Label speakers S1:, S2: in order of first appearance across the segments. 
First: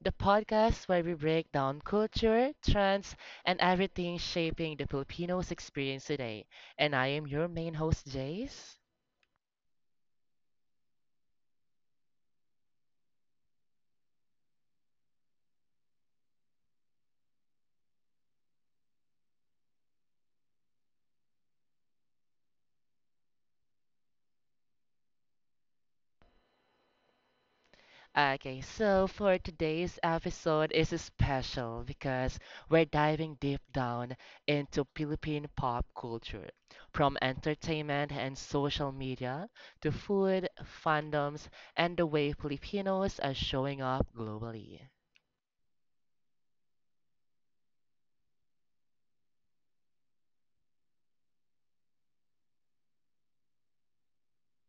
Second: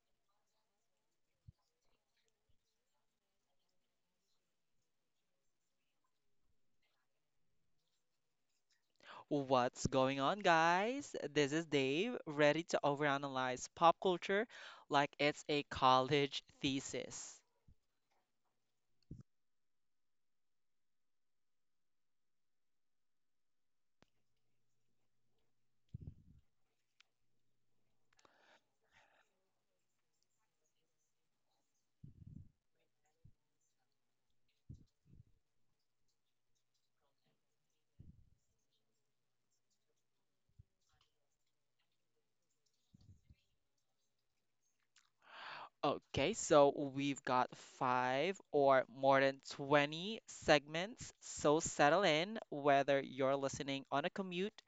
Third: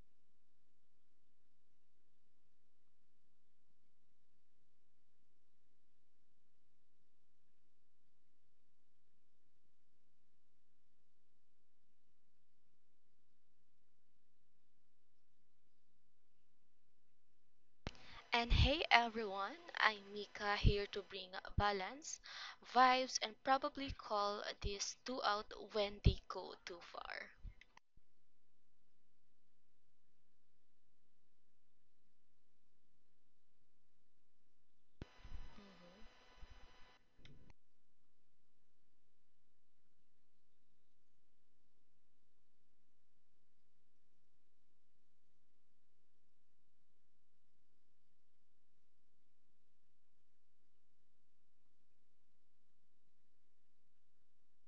S1: the podcast where we break down culture, trends, and everything shaping the Filipinos experience today. And I am your main host, Jace.
S2: What's going on, guys? This is Dave, ready to overanalyze pop culture like it's a college thesis.
S3: And hey everyone, I'm Mika here to bring balance, vibes, and probably call these two out when they go too far.
S1: Okay, so for today's episode is special because we're diving deep down into Philippine pop culture, from entertainment and social media to food, fandoms, and the way Filipinos are showing up globally.
S2: Okay, so we've got five or more than 20 segments, so settle in whether you're listening on a commute,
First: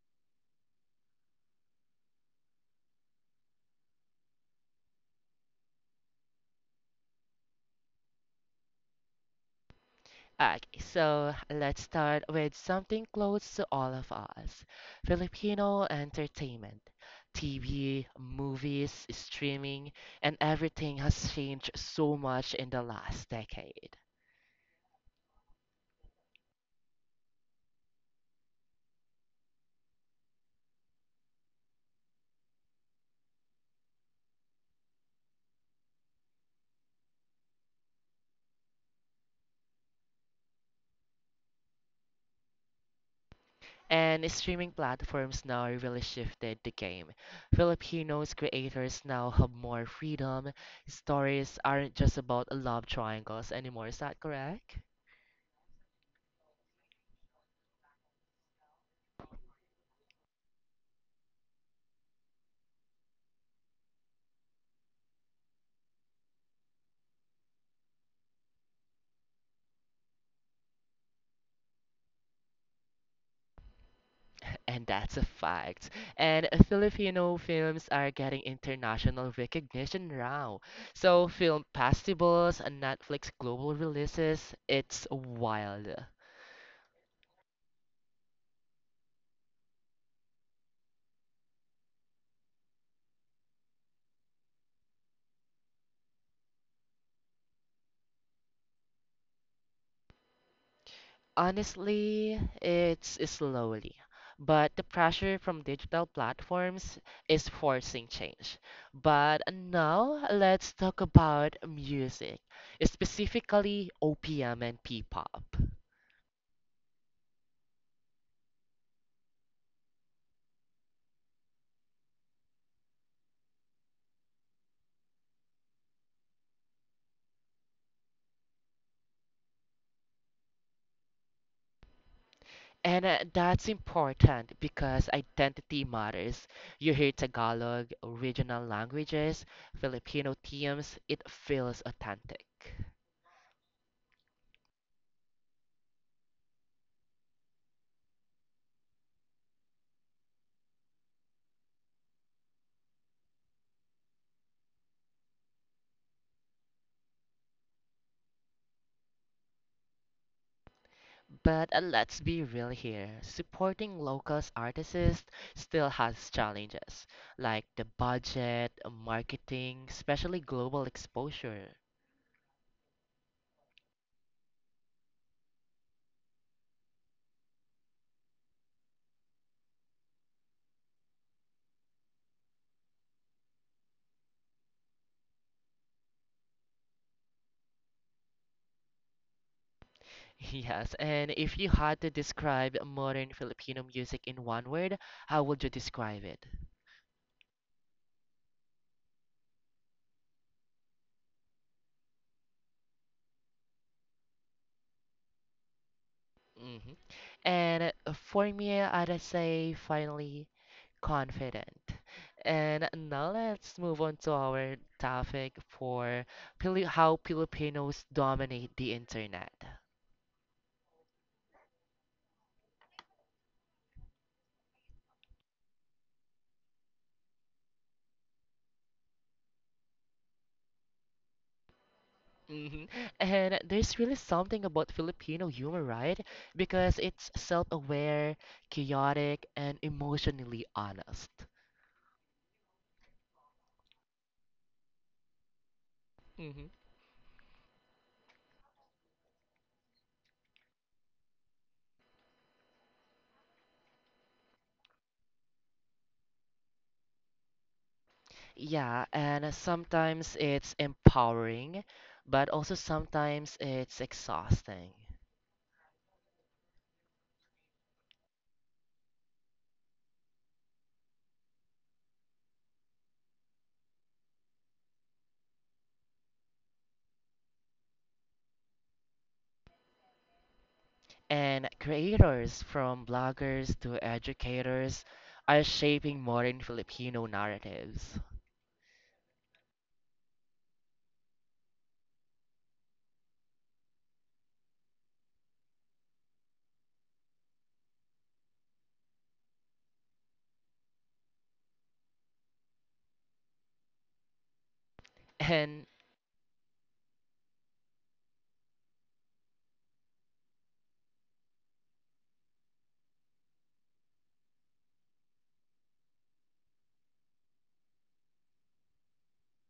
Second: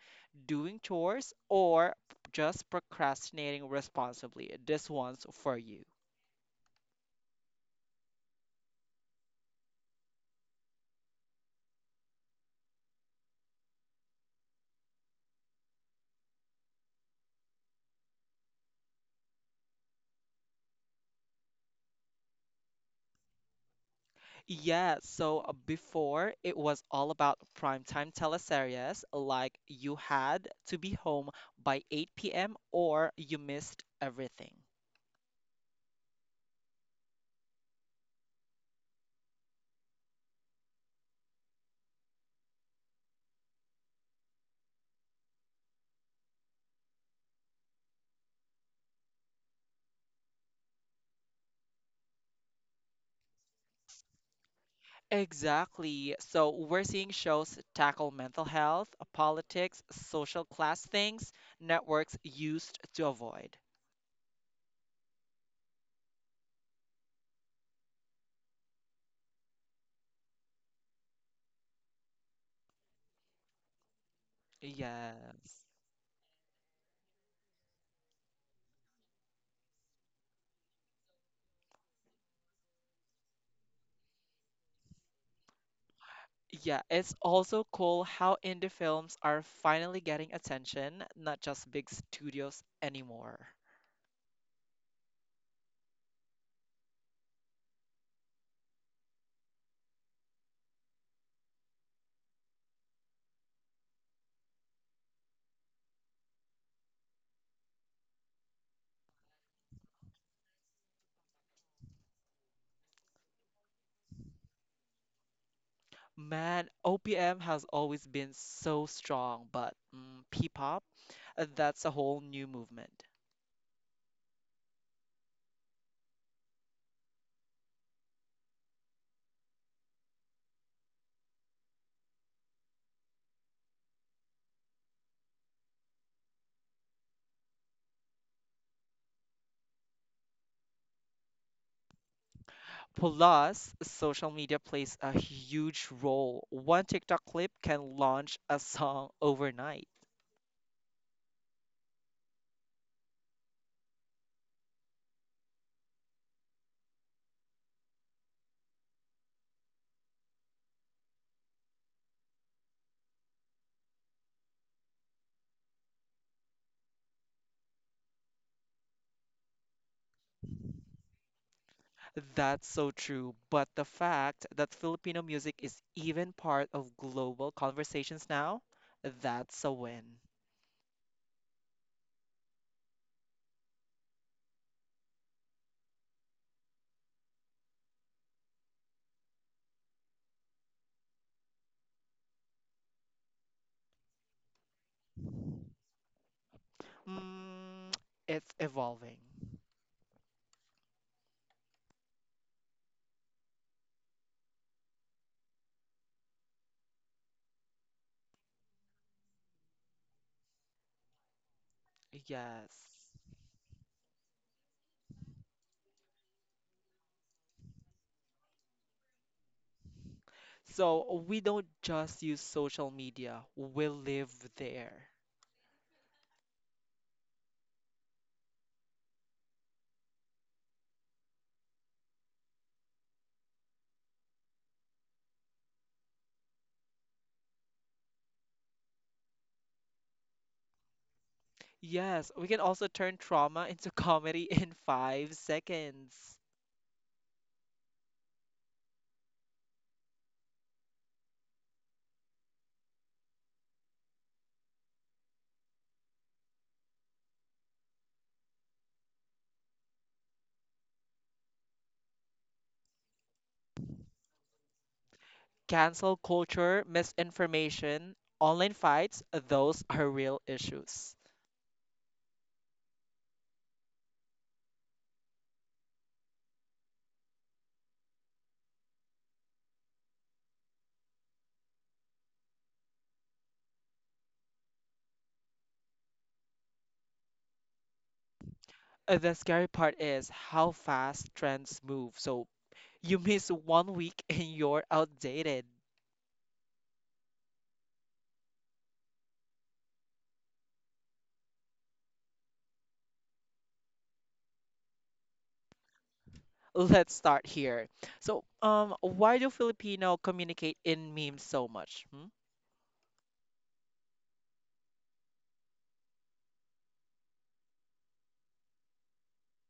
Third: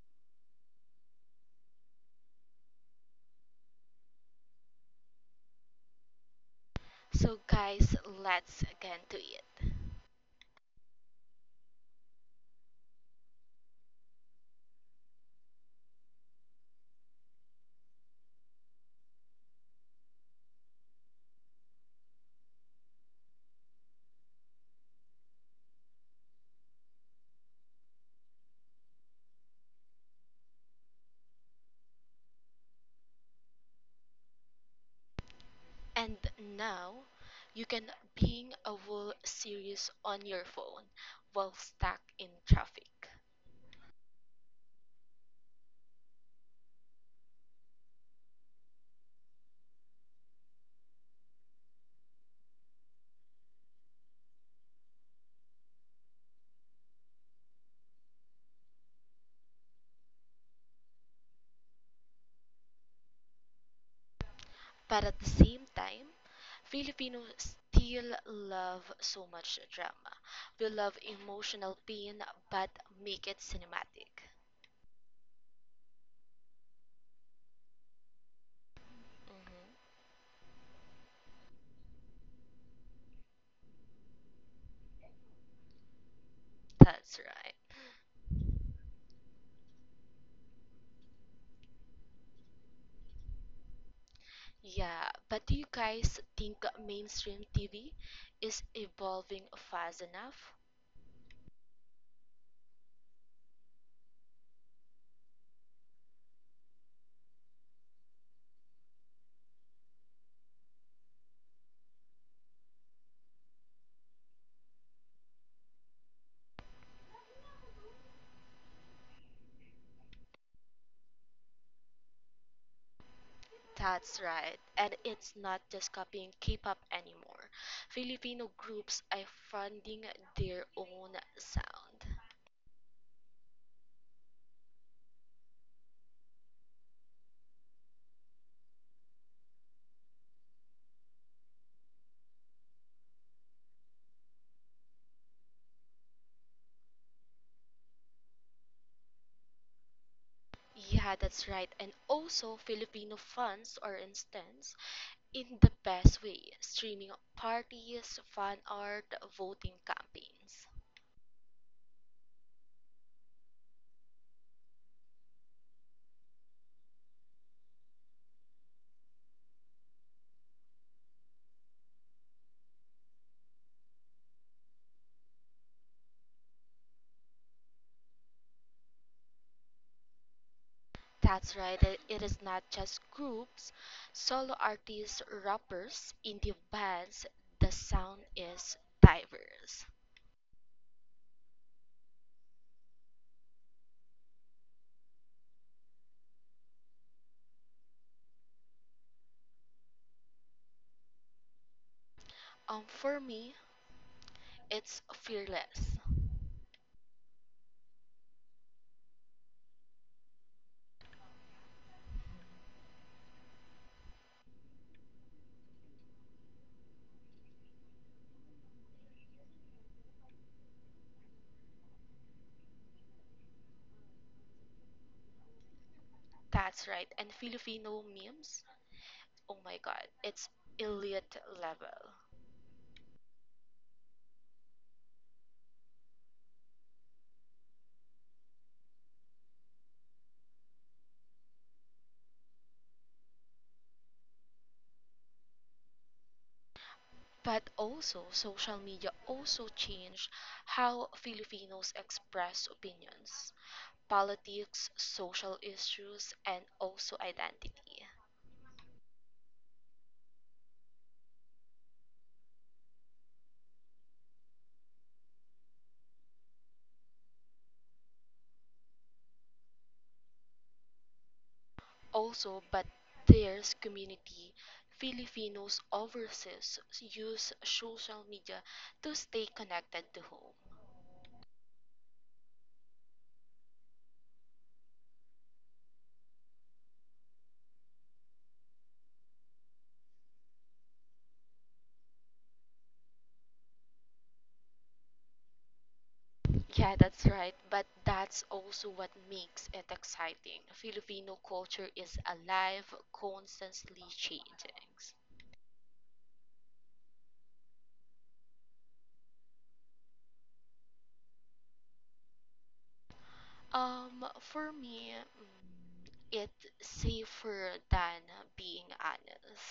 S2: doing chores, or just procrastinating responsibly. This one's for you.
S3: So, guys, let's get to it.
S1: Okay, so let's start with something close to all of us. Filipino entertainment. TV, movies, streaming, and everything has changed so much in the last decade.
S2: Yeah, so before it was all about primetime teleseries, like you had to be home by 8 p.m. or you missed everything.
S3: And now, you can bing a whole series on your phone while stuck in traffic.
S1: And streaming platforms now really shifted the game. Filipinos creators now have more freedom. Stories aren't just about love triangles anymore, is that correct?
S2: Exactly. So we're seeing shows tackle mental health, politics, social class things networks used to avoid.
S3: But at the same time, Filipinos still love so much drama. We love emotional pain but make it cinematic.
S1: And that's a
S2: Yes.
S1: fact. And Filipino films are getting international
S3: Mhm.
S1: recognition now. So, film festivals and Netflix global releases, it's wild.
S2: Yeah, it's
S3: That's right.
S2: also cool how indie films are finally getting attention, not just big studios anymore.
S3: Yeah, but do you guys think mainstream TV is evolving fast enough?
S1: Honestly, it's slowly. But the pressure from digital platforms is forcing change. But now, let's talk about music, specifically OPM and P-pop.
S2: Man, OPM has always been so strong, but P-pop, that's a whole new movement.
S3: That's right. And it's not just copying K-pop anymore. Filipino groups are finding their own sound.
S1: And that's important because identity matters. You hear Tagalog, regional languages, Filipino teams, it feels authentic.
S2: Plus, social media plays a huge role. One TikTok clip can launch a song overnight.
S3: Yeah, that's right. And also Filipino fans, or instance, in the best way, streaming parties, fan art, voting campaigns.
S1: But let's be real here. Supporting local artists still has challenges, like the budget, marketing, especially global exposure.
S2: That's so true, but the fact that Filipino music is even part of global conversations now, that's a win.
S3: That's right. It is not just groups, solo artists, rappers, indie bands. The sound is diverse.
S1: Yes, and if you had to describe modern Filipino music in one word, how would you describe it?
S2: Mm, it's evolving.
S3: For me, it's fearless.
S1: Mhm. And for me, I'd say finally confident. And
S2: Yes.
S1: now let's move on to our topic for how Filipinos dominate the internet.
S2: So we don't just use social media, we live there.
S3: That's right. And Filipino memes. Oh my God, it's elite level.
S1: hmm And there's really something about Filipino humor, right? Because it's self-aware, chaotic, and emotionally honest.
S2: Yes, we can also turn trauma into comedy in 5 seconds.
S1: hmm
S3: But also, social media also changed how Filipinos express opinions, politics, social issues, and also identity.
S1: Yeah, and sometimes it's empowering, but also sometimes it's exhausting.
S2: Cancel culture, misinformation, online fights, those are real issues.
S3: Also, but there's community. Filipinos overseas use social media to stay connected to home.
S1: And creators from bloggers to educators are shaping modern Filipino narratives.
S2: The scary part is how fast trends move. So you miss one week and you're outdated.
S3: Yeah, that's right. But that's also what makes it exciting. Filipino culture is alive, constantly changing.
S1: And
S2: Let's start here. So, why do Filipino communicate in memes so much? Hmm?
S3: For me, it's safer than being honest.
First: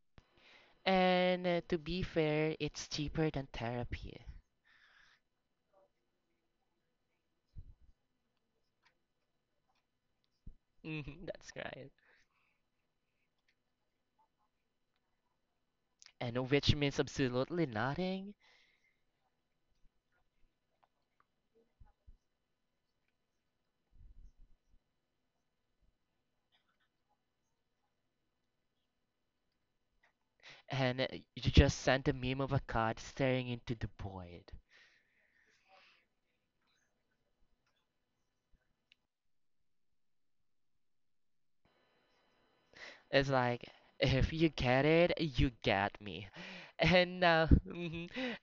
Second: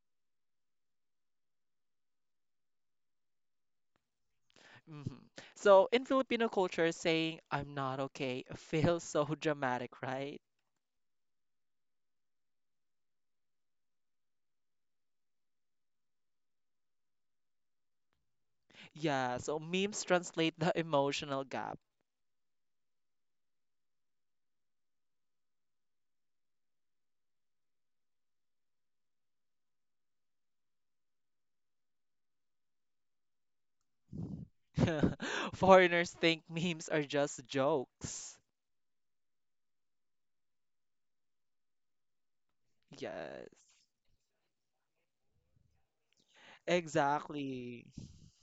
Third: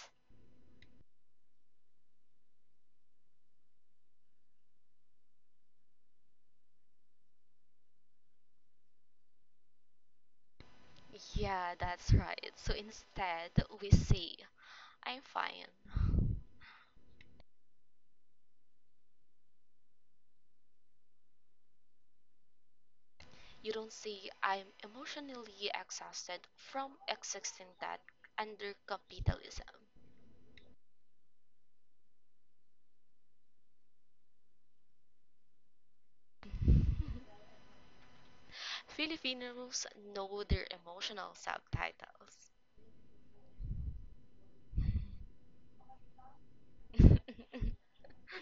S1: and to be fair, it's cheaper than therapy.
S2: Mhm. So in Filipino culture, saying "I'm not okay" feels so dramatic, right?
S1: Mhm, that's
S3: Yeah,
S1: right.
S3: that's right. So instead, we say, I'm fine.
S1: And which means absolutely nothing.
S2: Yeah, so memes translate the emotional gap.
S3: You don't say, I'm emotionally exhausted from existing that under capitalism.
S1: And you just sent a meme of a cat staring into the void.
S2: Foreigners think memes are just jokes.
S3: Filipinos know their emotional subtitles.
S1: It's
S2: Yes,
S1: like if you get it, you get me. And now,
S2: exactly.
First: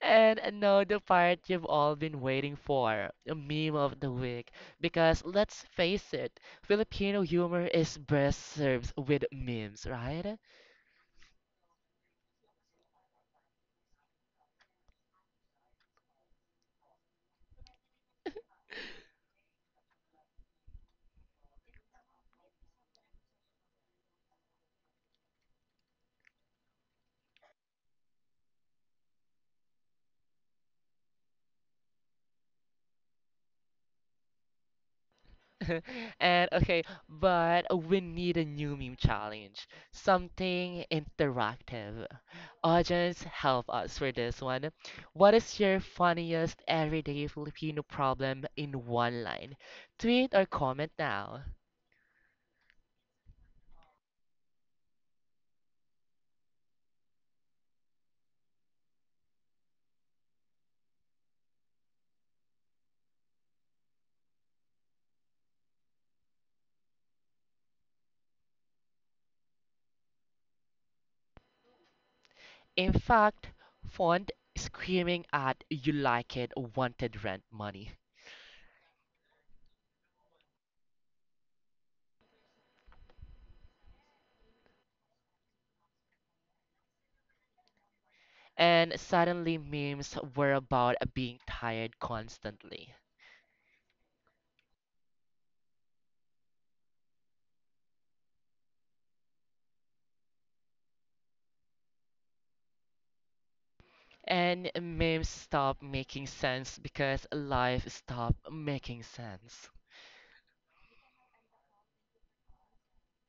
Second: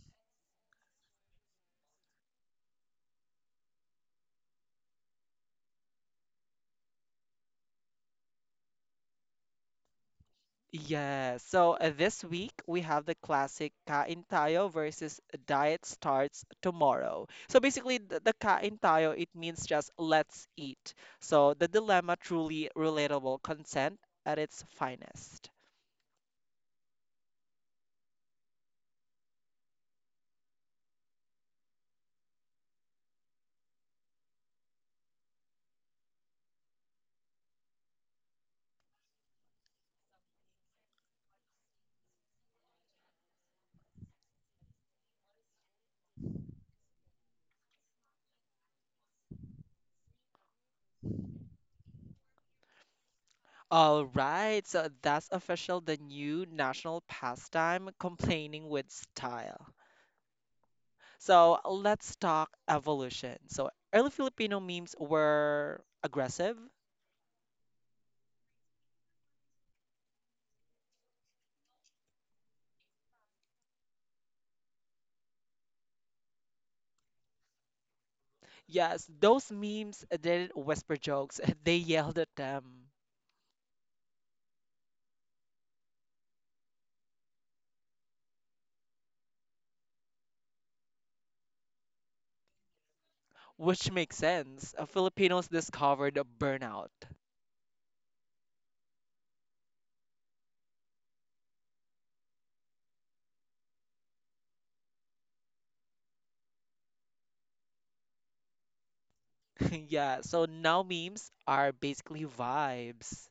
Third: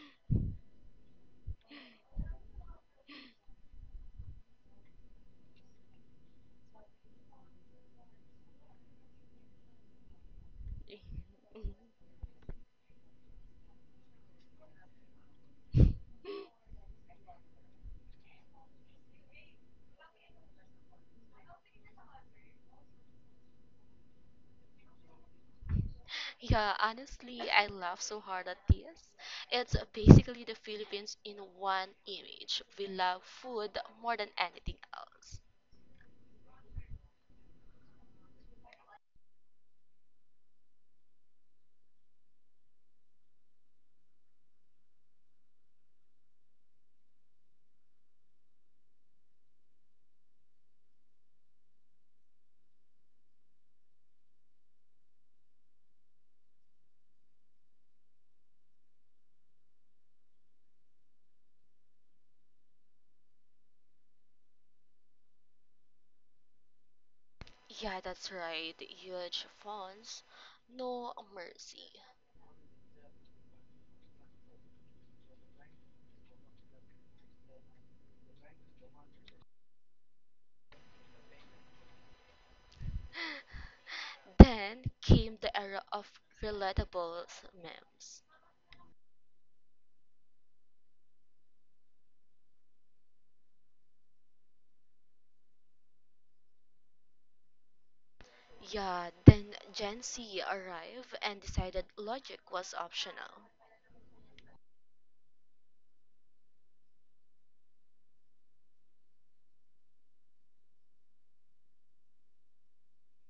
S1: and now the part you've all been waiting for, a meme of the week. Because let's face it, Filipino humor is best served with memes, right?
S2: Yeah, so this week we have the classic Kain Tayo versus Diet Starts Tomorrow. So basically, the Kain Tayo, it means just let's eat. So the dilemma truly relatable consent at its finest.
S3: Yeah, honestly, I laugh so hard at this. It's basically the Philippines in one image. We love food more than anything else.
S1: And okay, but we need a new meme challenge, something interactive. Audience, help us for this one. What is your funniest everyday Filipino problem in one line? Tweet or comment now.
S2: All right, so that's official the new national pastime, complaining with style. So let's talk evolution. So early Filipino memes were aggressive.
S3: Yeah, that's right. Huge fonts, no mercy.
S1: In fact, font screaming at you like it wanted rent money.
S2: Yes, those memes didn't whisper jokes, they yelled at them.
S3: Then came the era of relatable memes.
S1: And suddenly memes were about being tired constantly.
S2: Which makes sense. Filipinos discovered a burnout.
S3: Yeah, then Gen Z arrived and decided logic was optional.
S1: And memes stop making sense because life stopped making sense.
S2: Yeah, so now memes are basically vibes.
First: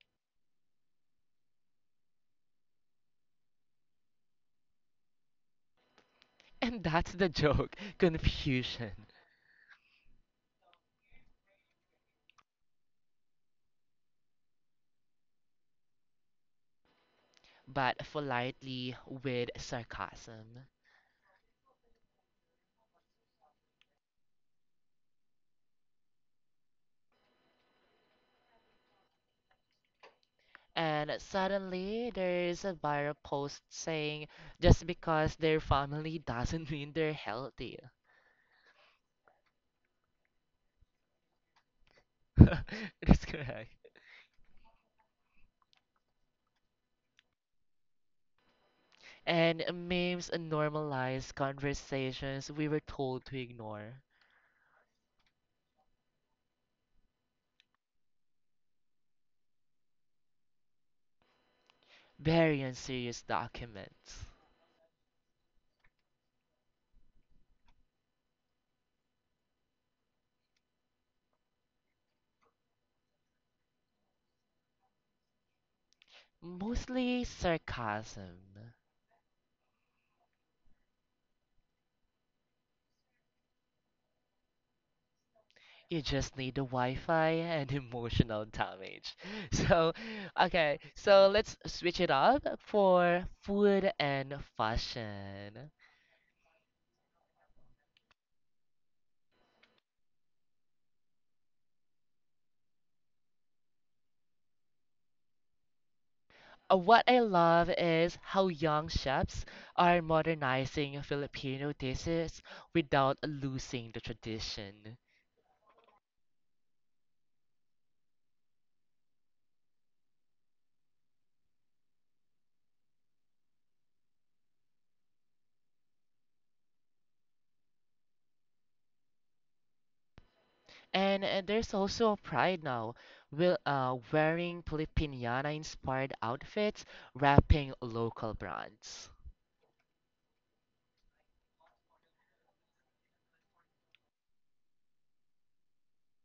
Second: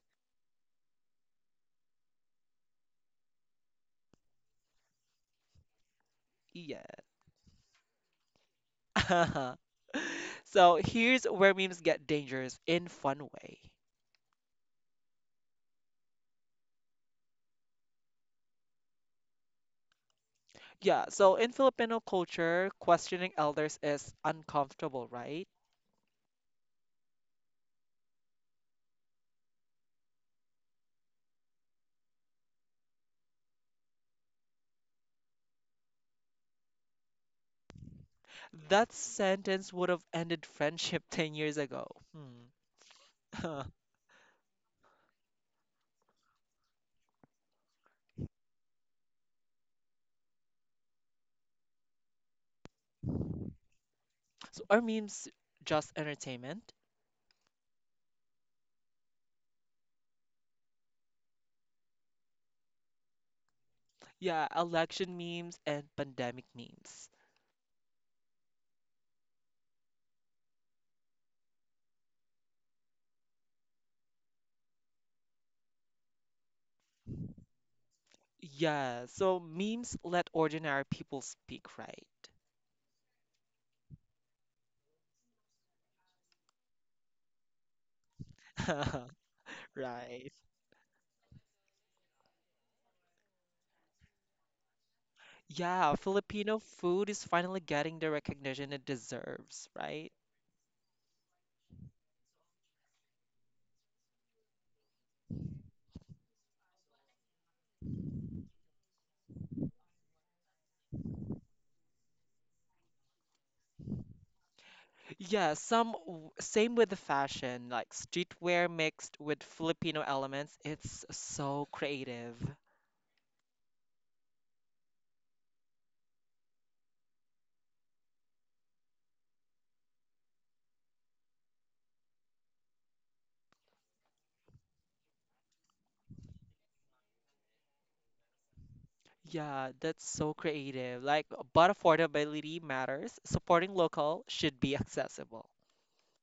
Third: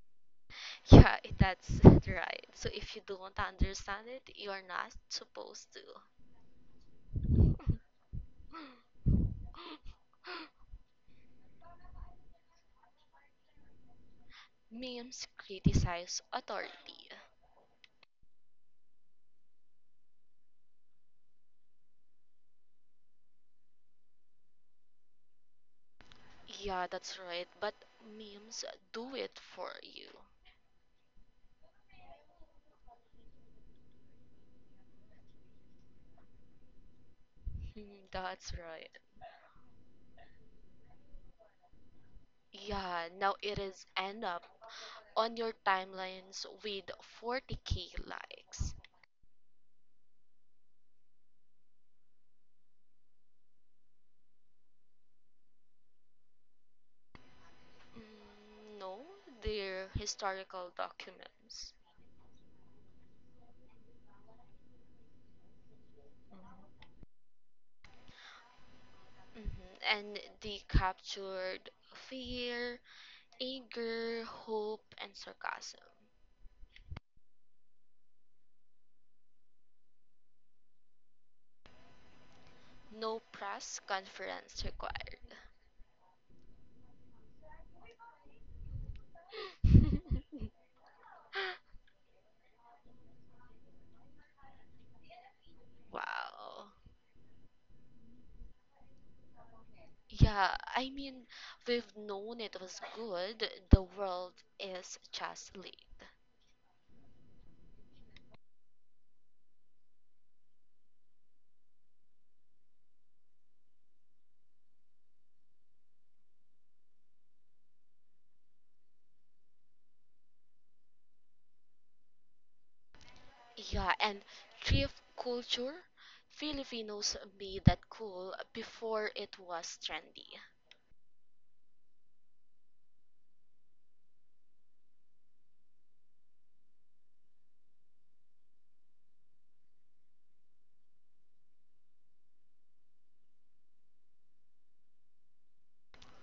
S3: Yeah, that's right. So if you don't understand it, you're not supposed to.
S1: And
S2: Yeah.
S1: that's the joke, confusion,
S2: So here's where memes get dangerous in fun way.
S3: Memes criticize authority.
S1: but politely with sarcasm.
S2: Yeah, so in Filipino culture, questioning elders is uncomfortable, right?
S3: Yeah, that's right. But memes do it for you.
S1: And suddenly there's a viral post saying just because their family doesn't mean they're healthy.
S3: Hmm, that's right.
S2: That sentence would have ended friendship 10 years ago. Hmm.
S3: Yeah,
S1: That's
S3: now it
S1: correct.
S3: is end up on your timelines with 40K likes.
S1: And memes normalize conversations we were told to ignore.
S2: So are memes just entertainment?
S3: Mm, no, they're historical documents.
S1: Very unserious documents.
S2: Yeah, election memes and pandemic memes.
S3: Mhm. And they captured fear, anger, hope, and sarcasm.
S1: Mostly sarcasm.
S2: Yeah, so memes let ordinary people speak, right?
S3: No press conference required.
S1: You just need the Wi-Fi and emotional damage. So,
S2: Right.
S1: okay, so let's switch it up for food and fashion.
S2: Yeah, Filipino
S3: Wow.
S2: food is finally getting the recognition it deserves, right?
S3: Yeah, I mean, we've known it was good. The world is just late.
S1: What I love is how young chefs are modernizing Filipino dishes without losing the tradition.
S2: Yeah, same with the fashion, like streetwear mixed with Filipino elements. It's so creative.
S3: Yeah, and thrift culture, Filipinos made that cool before it was trendy.
S1: And there's also a pride now, will wearing Filipiniana inspired outfits, wrapping local brands.
S2: Yeah, that's so creative. Like, but affordability matters. Supporting local should be accessible.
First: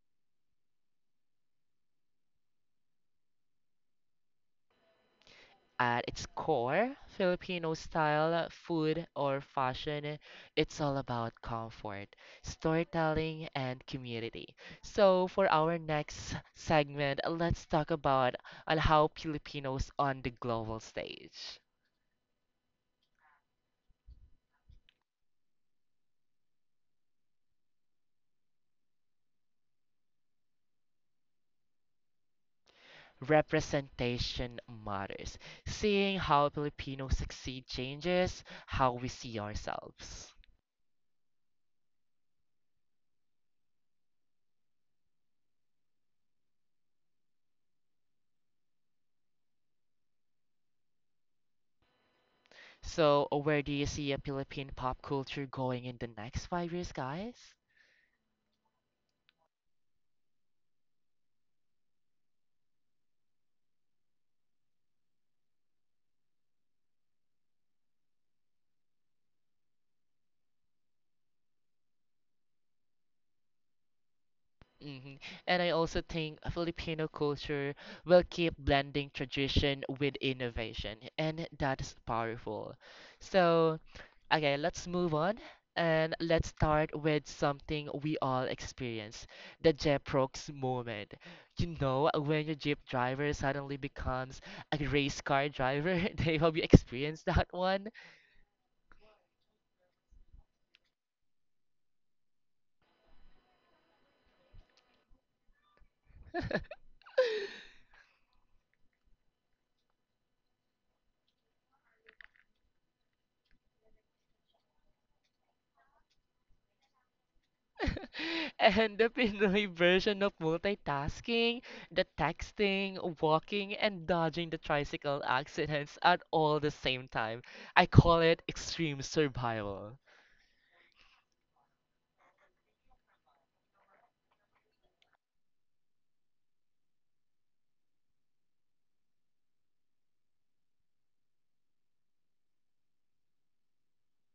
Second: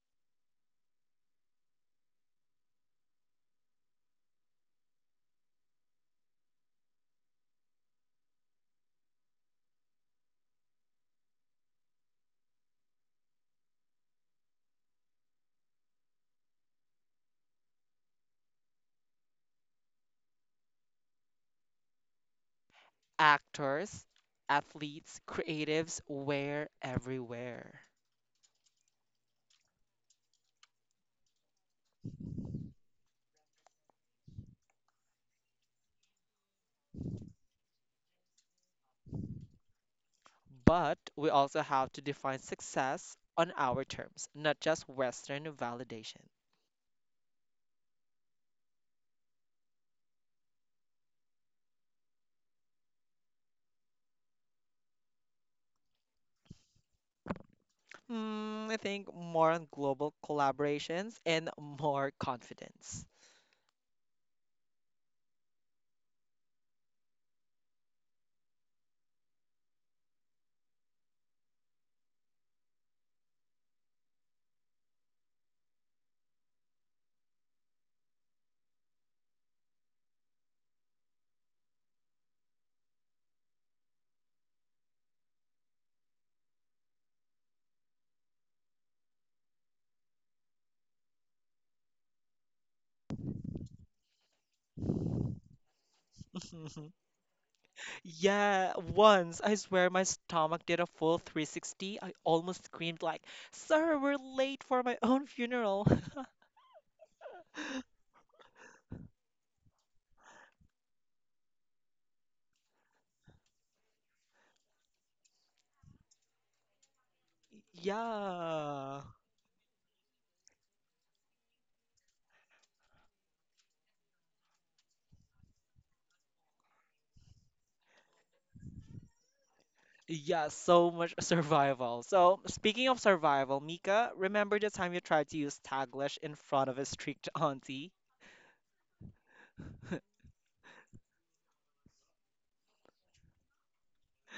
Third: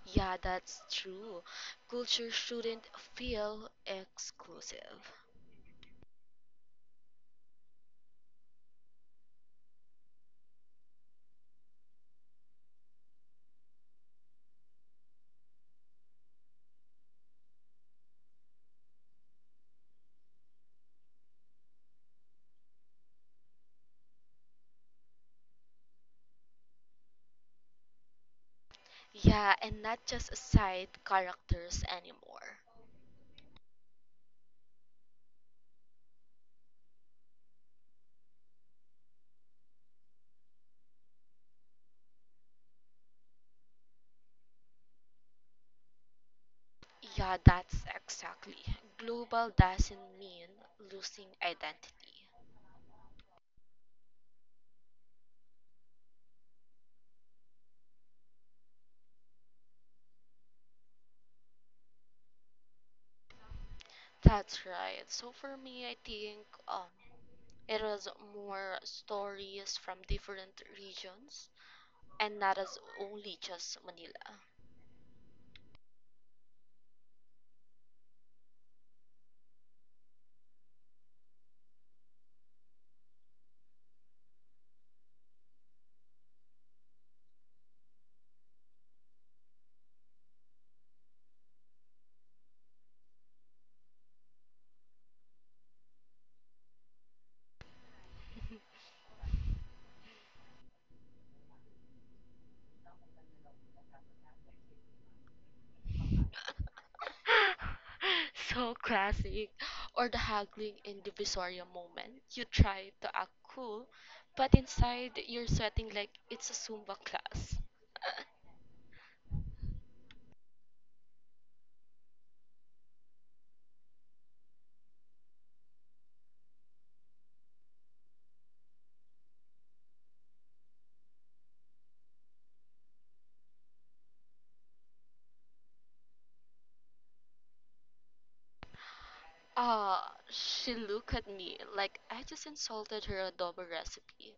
S3: Yeah, that's true. Culture shouldn't feel exclusive.
S1: At its core, Filipino style, food, or fashion, it's all about comfort, storytelling, and community. So, for our next segment, let's talk about on how Filipinos on the global stage.
S2: Actors, athletes, creatives, we everywhere.
S3: Yeah, and not just side characters anymore.
S1: Representation matters. Seeing how Filipinos succeed changes how we see ourselves.
S2: But we also have to define success on our terms, not just Western validation.
S3: Yeah, that's exactly. Global doesn't mean losing identity.
S1: So, where do you see a Philippine pop culture going in the next 5 years, guys?
S2: Hmm, I think more on global collaborations and more confidence.
S3: That's right. So for me, I think it was more stories from different regions and that is only just Manila.
S1: hmm And I also think Filipino culture will keep blending tradition with innovation, and that's powerful. So, okay, let's move on and let's start with something we all experience, the Jeprox moment. You know, when your Jeep driver suddenly becomes a race car driver, they have you experienced that one?
S2: Yeah, once I swear my stomach did a full 360. I almost screamed like, "Sir, we're late for my own funeral."
S3: So classic. Or the haggling in Divisoria moment. You try to act cool, but inside you're sweating like it's a Zumba class.
S1: And
S2: Yeah.
S1: the Pinoy version of multitasking, the texting, walking, and dodging the tricycle accidents at all the same time. I call it extreme survival.
S2: Yeah, so much survival. So, speaking of survival, Mika, remember the time you tried to use Taglish in front of a strict auntie?
S3: Ah, she looked at me like I just insulted her adobo recipe.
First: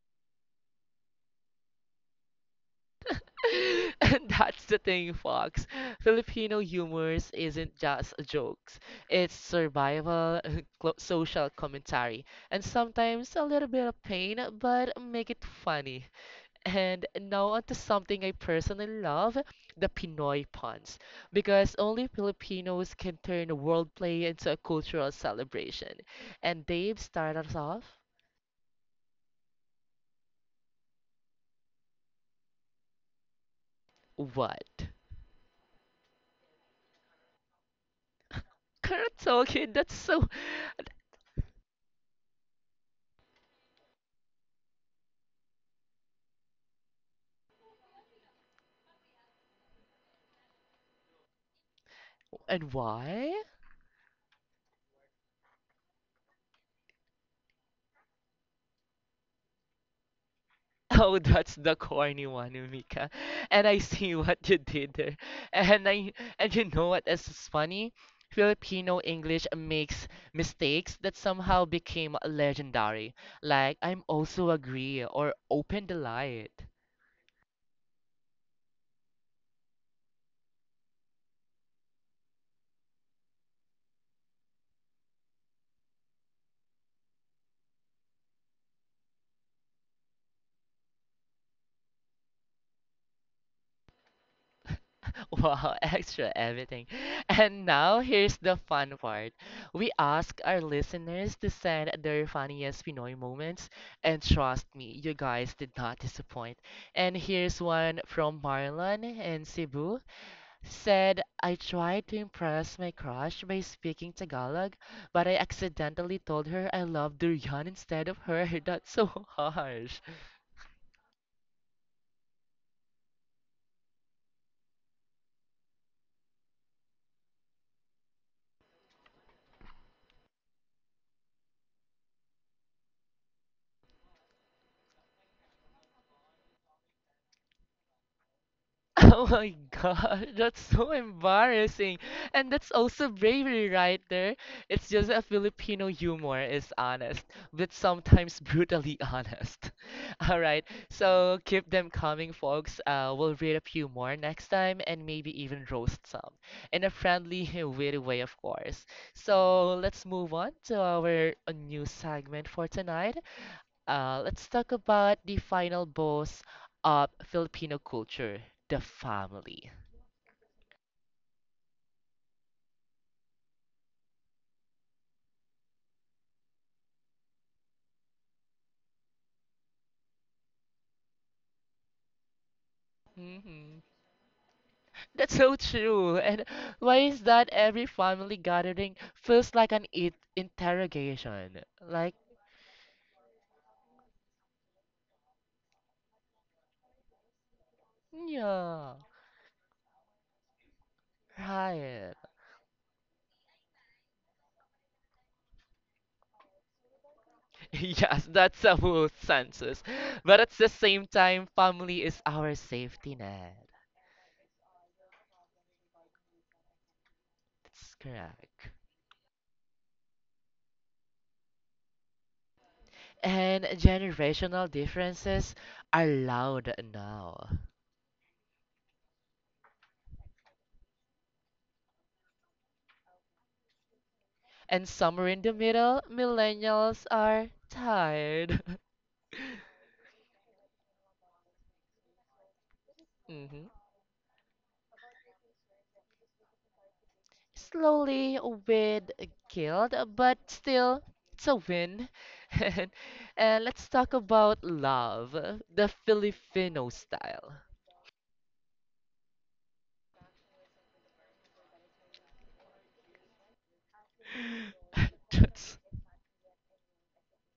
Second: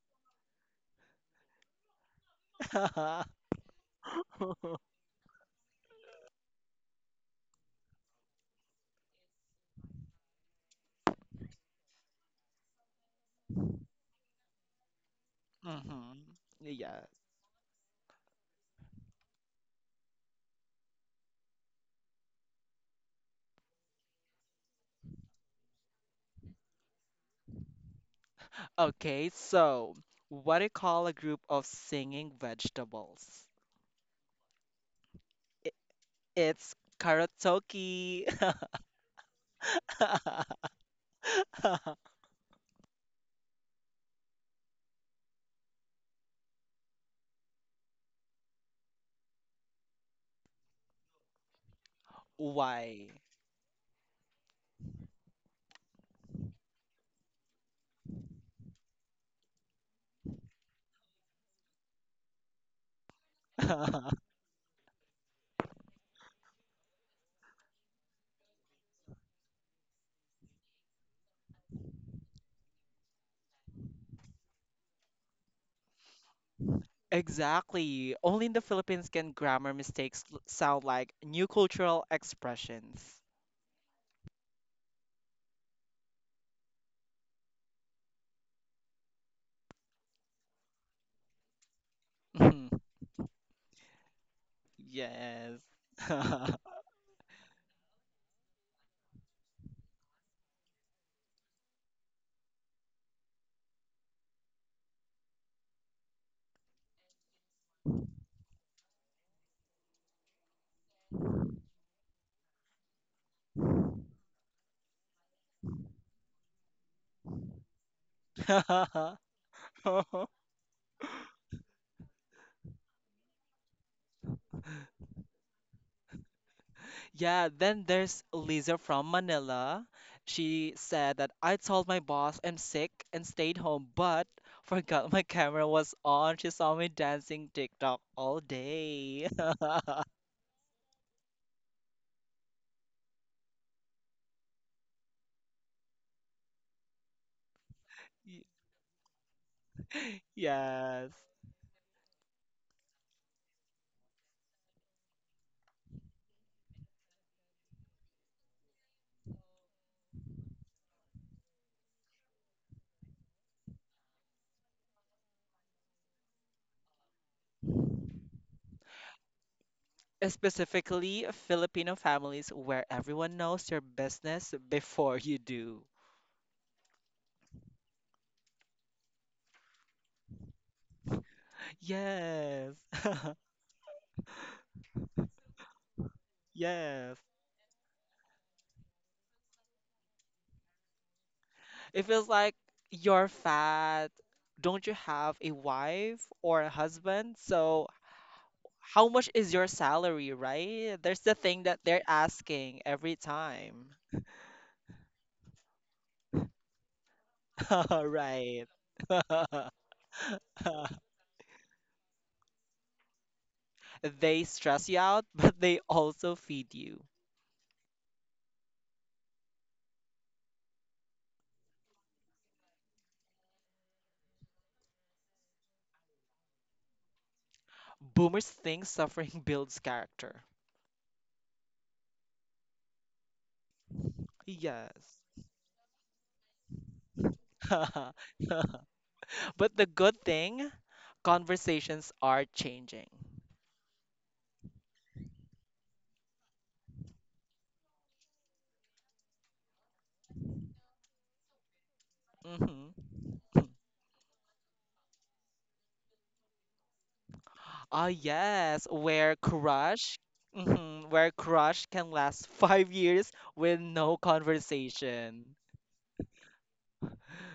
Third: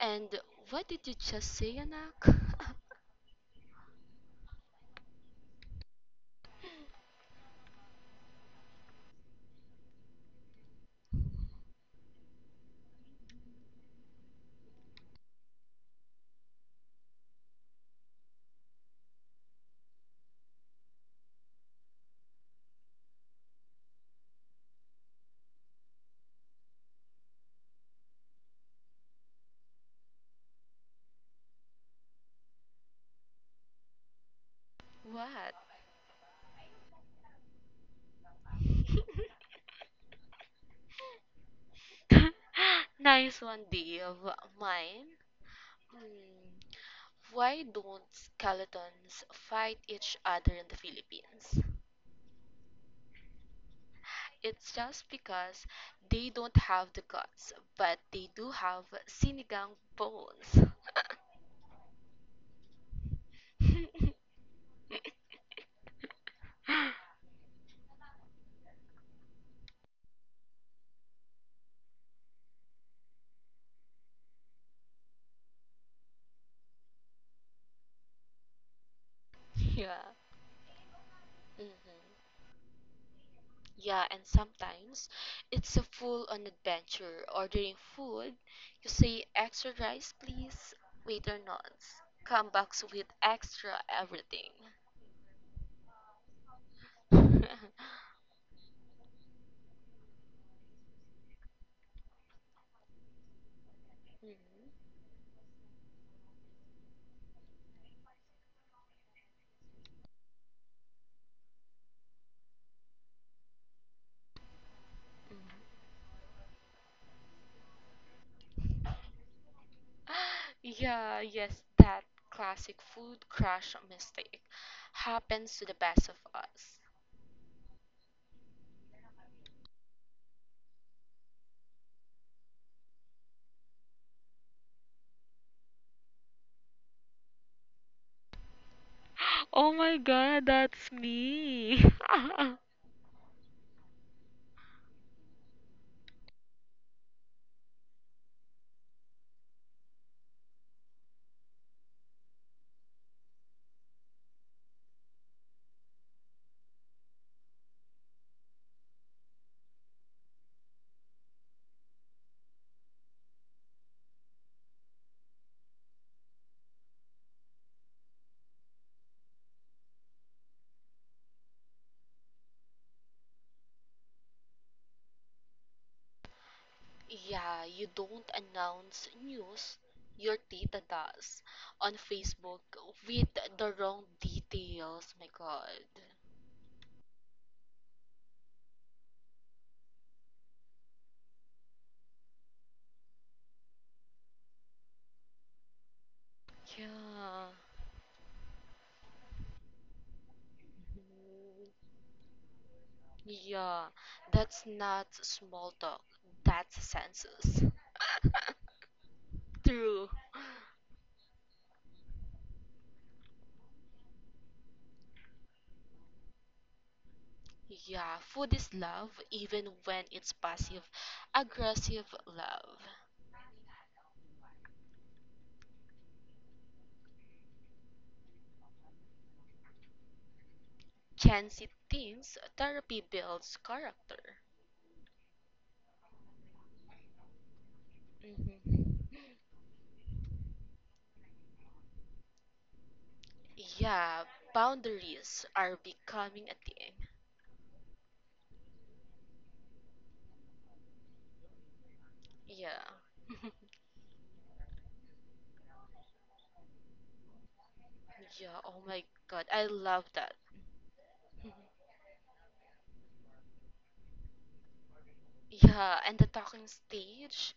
S3: And what did you just say, anak?
S1: And that's the thing, Fox. Filipino humors isn't just jokes. It's survival, social commentary, and sometimes a little bit of pain, but make it funny.
S2: Mm-hmm. Yeah.
S1: And now onto something I personally love, the Pinoy puns, because only Filipinos can turn world play into a cultural celebration. And Dave started us off,
S2: Okay, so what do you call a group of singing vegetables?
S1: what?
S3: What?
S2: I- It's karaoke.
S1: Karatoke, that's so.
S3: Nice one, Dave. Mine? Hmm. Why don't skeletons fight each other in the Philippines?
S1: And
S2: Why?
S1: why?
S3: It's just because they don't have the guts, but they do have sinigang bones.
S1: Oh, that's the corny one, Mika. And I see what you did there. And I and you know what else is funny? Filipino English makes mistakes that somehow became legendary. Like I'm also agree or open delight.
S2: Exactly. Only in the Philippines can grammar
S3: Yeah.
S2: mistakes sound like new
S3: Hmm.
S2: cultural expressions.
S3: Yeah, and sometimes it's a full on adventure. Ordering food, you say extra rice, please. Waiter nods. Come back with extra everything.
S2: Yes.
S1: Wow, extra everything.
S3: Mhm.
S1: And now here's the fun part. We ask our listeners to send their funniest Pinoy moments, and trust me, you guys did not disappoint. And here's one from Marlon in Cebu. Said, I tried to impress my crush by speaking Tagalog, but I
S3: Mhm.
S1: accidentally told her I love durian instead of her. That's so harsh.
S3: Yeah, yes, that classic food crash mistake happens to the best of us.
S2: Yeah, then there's Lisa from Manila. She said that I told my boss I'm sick and stayed home, but forgot my camera was on. She saw me dancing TikTok all
S1: Oh
S2: day.
S1: my
S3: Oh my
S1: God,
S3: god,
S1: that's so
S3: that's me.
S1: embarrassing. And that's also bravery right there. It's just a Filipino humor is honest, but sometimes
S2: Y-
S1: brutally honest. All right,
S2: Yes.
S1: so keep them coming, folks. We'll read a few more next time and maybe even roast some in a friendly, witty way, of course. So let's move on to our new segment for tonight. Let's talk about the final boss of Filipino culture, the family.
S2: Specifically, Filipino families where everyone knows your business before you do.
S3: Yeah, you don't announce news, your tita does on Facebook
S2: Yes.
S3: with the
S1: hmm
S3: wrong details. My
S1: That's so
S3: God.
S1: true. And why is
S2: Yes.
S1: that every family gathering feels like an it interrogation?
S2: It
S1: Like,
S2: feels like you're fat. Don't you have a wife or a husband?
S3: Yeah.
S2: So,
S1: yeah,
S2: how much is your salary, right? There's the thing
S3: Mhm.
S2: that they're
S1: right.
S2: asking every
S3: Yeah,
S2: time.
S3: that's not small talk, that's census.
S1: Yes, that's
S2: Right.
S1: a whole census.
S3: True.
S1: But at the same time, family is our safety net.
S2: They stress you out, but they also feed you.
S1: That's
S3: Yeah, food
S1: correct.
S3: is love, even when it's passive aggressive love.
S1: And generational differences are loud now.
S2: Boomers think suffering builds character.
S3: Chancy thinks therapy builds character.
S1: And
S2: Yes.
S1: somewhere in the middle, millennials are tired.
S3: Hmm.
S2: But the good thing, conversations are changing.
S1: Mhm.
S3: Yeah, boundaries are becoming a thing.
S1: Slowly with guilt, but still, it's a win. and,
S2: Hmm
S3: Yeah.
S1: and let's talk about love, the Filipino style.
S2: Ah,
S3: Yeah, oh
S2: yes,
S3: my god, I love that.
S2: where
S3: Mhm.
S2: crush can last 5 years with no conversation.
S1: That's
S3: Yeah, and the talking stage,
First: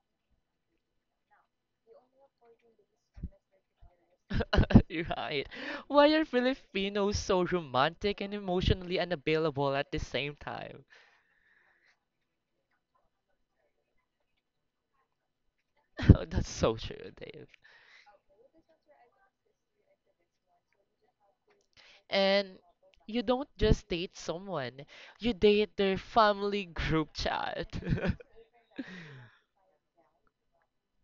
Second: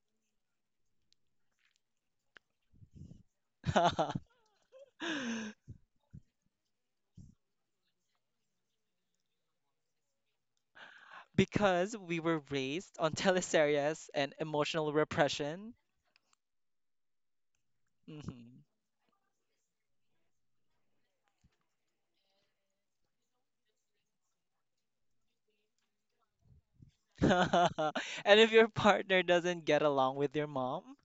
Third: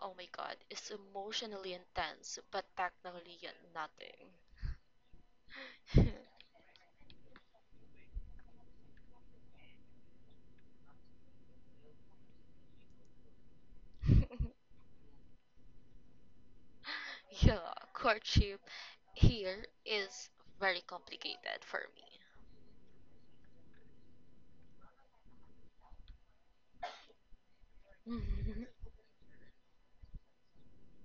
S3: oh my god, is emotionally intense, but technically yet nothing.
S1: you're right. Why are Filipinos so romantic and emotionally unavailable at the same time?
S2: Because we were raised on teleseries and emotional repression.
S1: That's so true, Dave.
S3: Yeah, courtship
S2: Mhm.
S3: here is very complicated for me.
S1: And you don't just date someone, you date their family group chat.
S2: And if your partner doesn't get along with your mom,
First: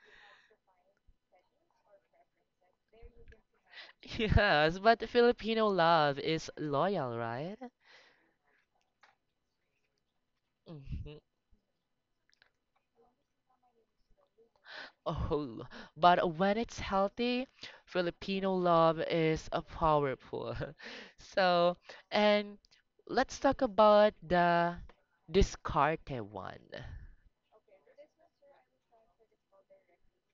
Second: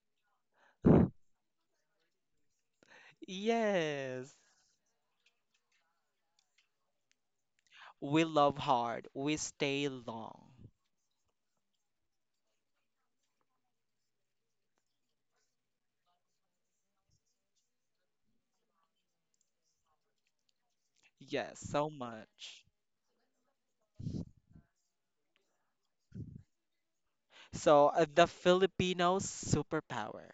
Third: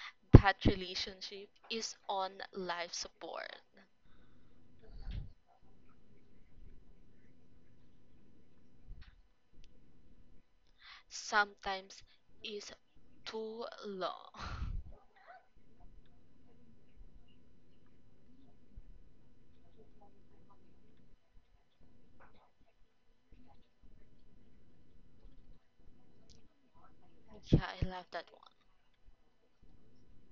S3: That relationship is on life support.
S2: yes,
S1: Yes, but Filipino love is loyal, right?
S2: we love hard, we stay long.
S1: hmm
S3: Sometimes is too long.
S1: Oh, but when it's healthy, Filipino love is a powerful.
S2: Yes,
S1: So,
S2: so
S1: and
S2: much.
S1: let's talk about the discarded one.
S3: Yeah,
S2: So,
S3: I love that
S2: the
S3: one.
S2: Filipino superpower.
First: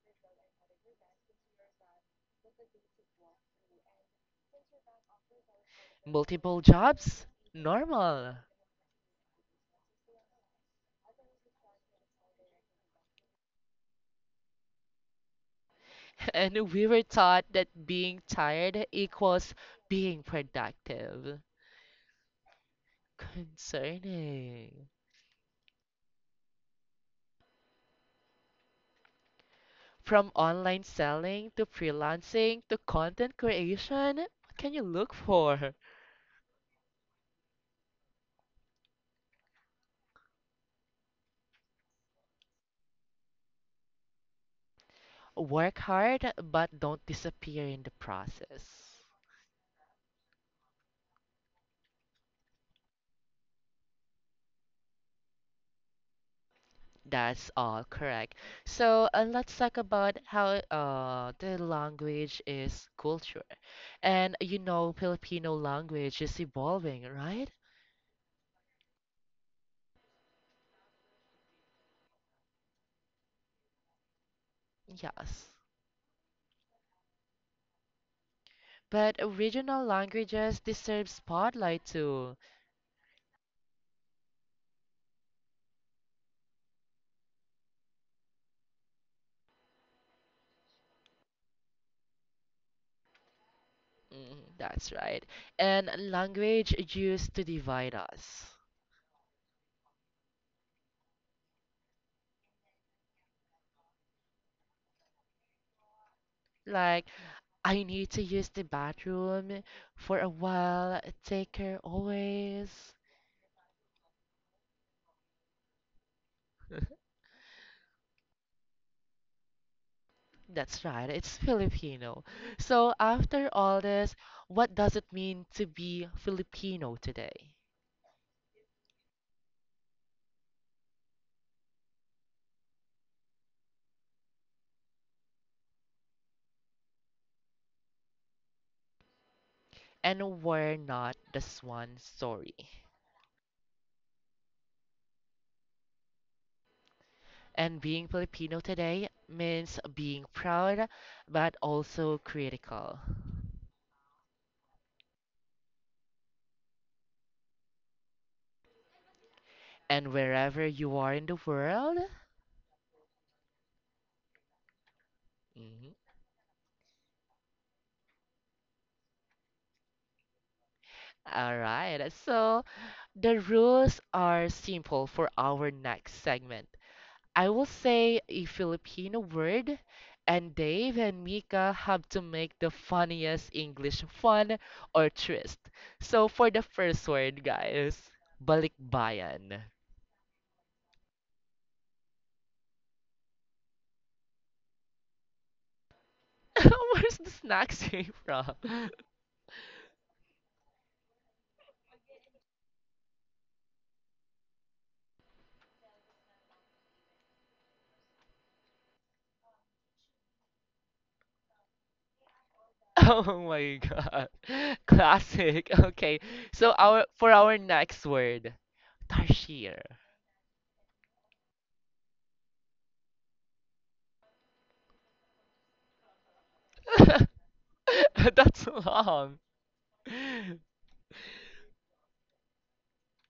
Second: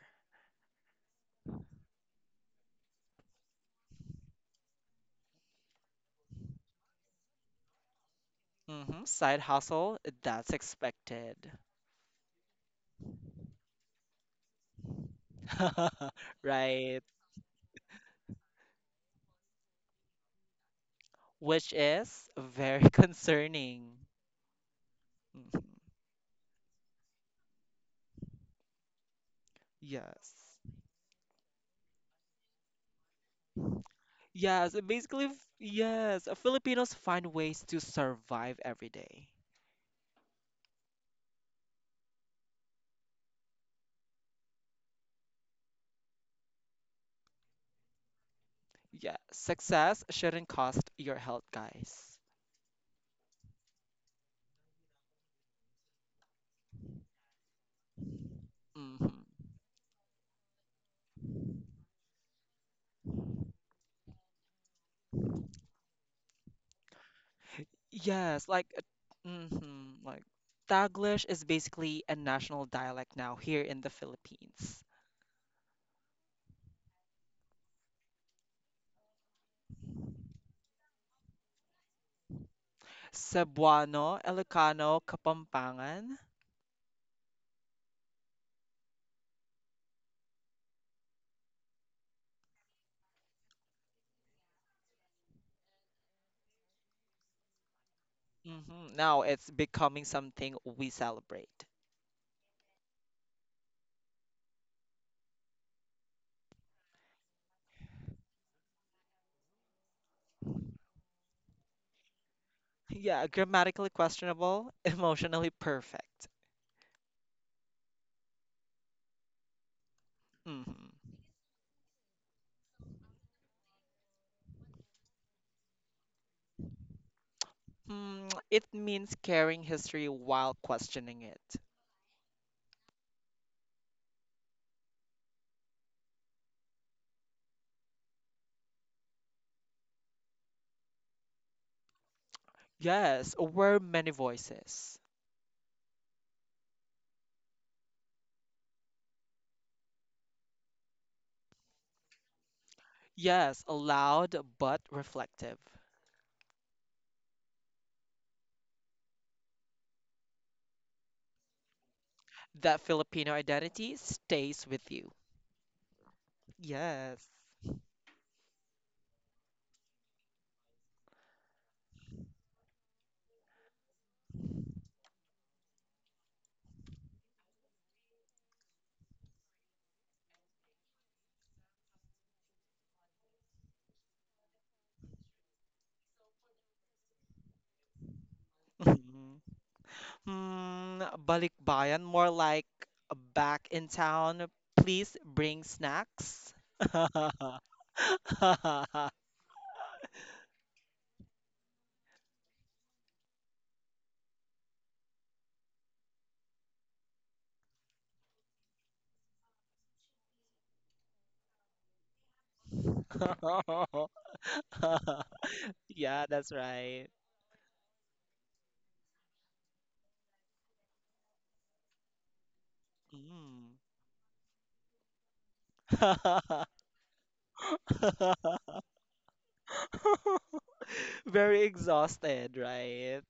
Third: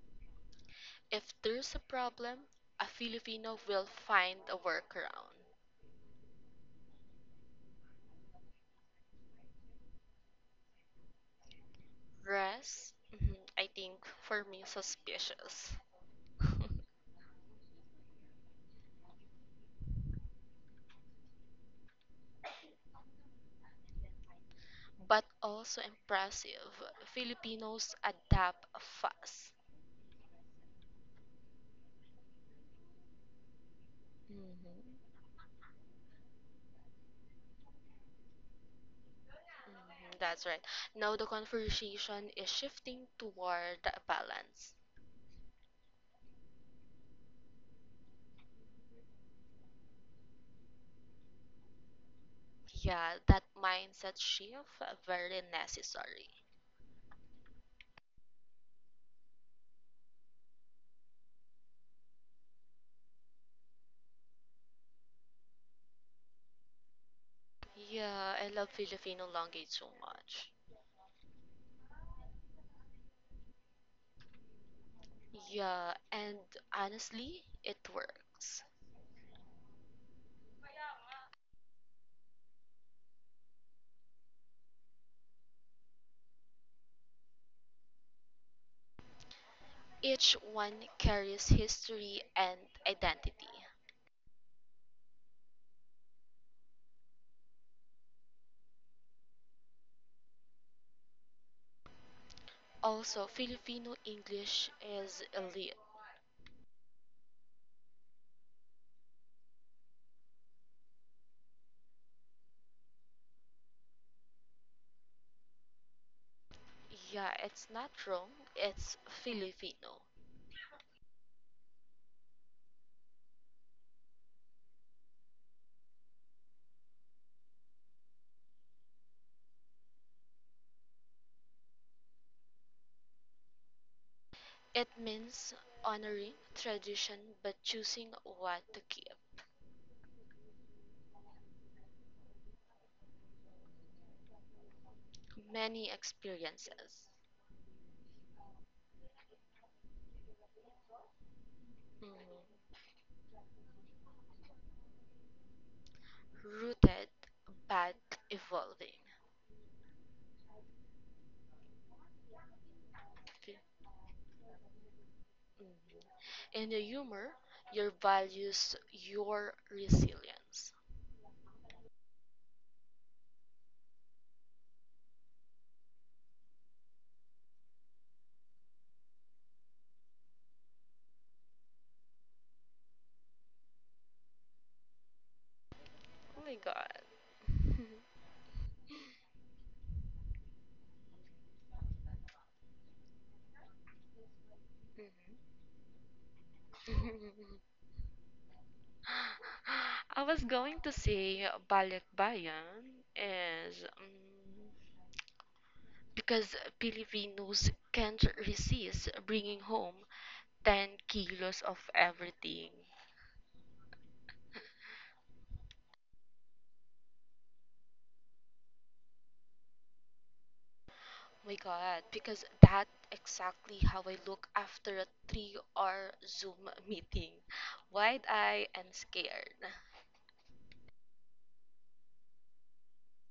S3: If there's a problem, a Filipino will find a workaround.
S1: Multiple jobs? Normal.
S2: Hmm Side hustle, that's expected.
S3: Rest, mhm, I think for me suspicious.
S1: And we
S2: Right.
S1: were taught that being tired equals being productive.
S2: Which is very concerning.
S1: Concerning.
S3: But
S2: Mhm.
S3: also impressive. Filipinos adapt fast.
S1: From
S2: Yes.
S1: online selling to freelancing to content creation, what can you
S3: Mhm.
S1: look for?
S2: Filipinos find ways to survive every day.
S3: Mhm, that's right. Now the conversation is shifting toward balance.
S1: Work hard, but don't disappear in the process.
S2: Yeah, success shouldn't cost your health, guys.
S3: Yeah, that mindset shift very necessary.
S1: That's all correct. So
S2: Hmm
S1: let's talk about how the language is culture. And you know, Filipino language is evolving, right?
S3: Yeah, I
S2: Yes, like,
S3: love Filipino language so
S2: mm-hmm, like
S3: much.
S2: Taglish is basically a national dialect now here in the Philippines.
S1: Yes.
S3: Yeah, and honestly, it works.
S1: But original languages deserve spotlight too.
S2: Cebuano, Ilocano, Kapampangan.
S3: Each one carries history and identity.
S1: Mm, that's right. And language used to divide us.
S2: Hmm Now it's becoming something we celebrate.
S3: Also, Filipino English is elite.
S1: Like, I need to use the bathroom for a while, take her always.
S2: Yeah, grammatically questionable, emotionally perfect.
S3: Yeah, it's not wrong, it's Filipino.
S2: Hmm
S1: That's right, it's Filipino. So, after all this, what does it mean to be Filipino today?
S2: Hmm, it means carrying history while questioning it.
S3: It means honoring tradition but choosing what to keep.
S1: And we're not the swan story.
S2: Yes, we're many voices.
S3: Many experiences.
S1: And being Filipino today means being proud but
S3: Mhm.
S1: also critical.
S2: Yes, loud but reflective.
S3: Rooted but evolving.
S1: And wherever you are in the world,
S2: That Filipino
S3: Okay.
S2: identity stays with you.
S1: mhm.
S3: Mhm. In the humor,
S2: Yes.
S3: your values, your resilience.
S1: All right. So the rules are simple for our next segment. I will say a Filipino word, and Dave and Mika have to make the funniest English fun or twist. So
S3: Oh
S1: for
S3: my
S1: the
S3: god.
S1: first word, guys,
S3: Mhm.
S1: balikbayan.
S2: Mm, balikbayan, more like back in town. Please bring snacks.
S1: Where's the snacks came from?
S3: I was going to say balikbayan is because Filipinos can't resist bringing home 10 kilos of everything.
S1: Oh my God. Classic. Okay.
S2: Yeah, that's
S1: So our
S2: right.
S1: for our next word, Tarshir.
S3: My God, because that exactly
S2: Mm.
S3: how I look after a 3-hour Zoom meeting,
S1: That's
S3: wide-eyed and
S1: long.
S3: scared.
S2: Very exhausted, right?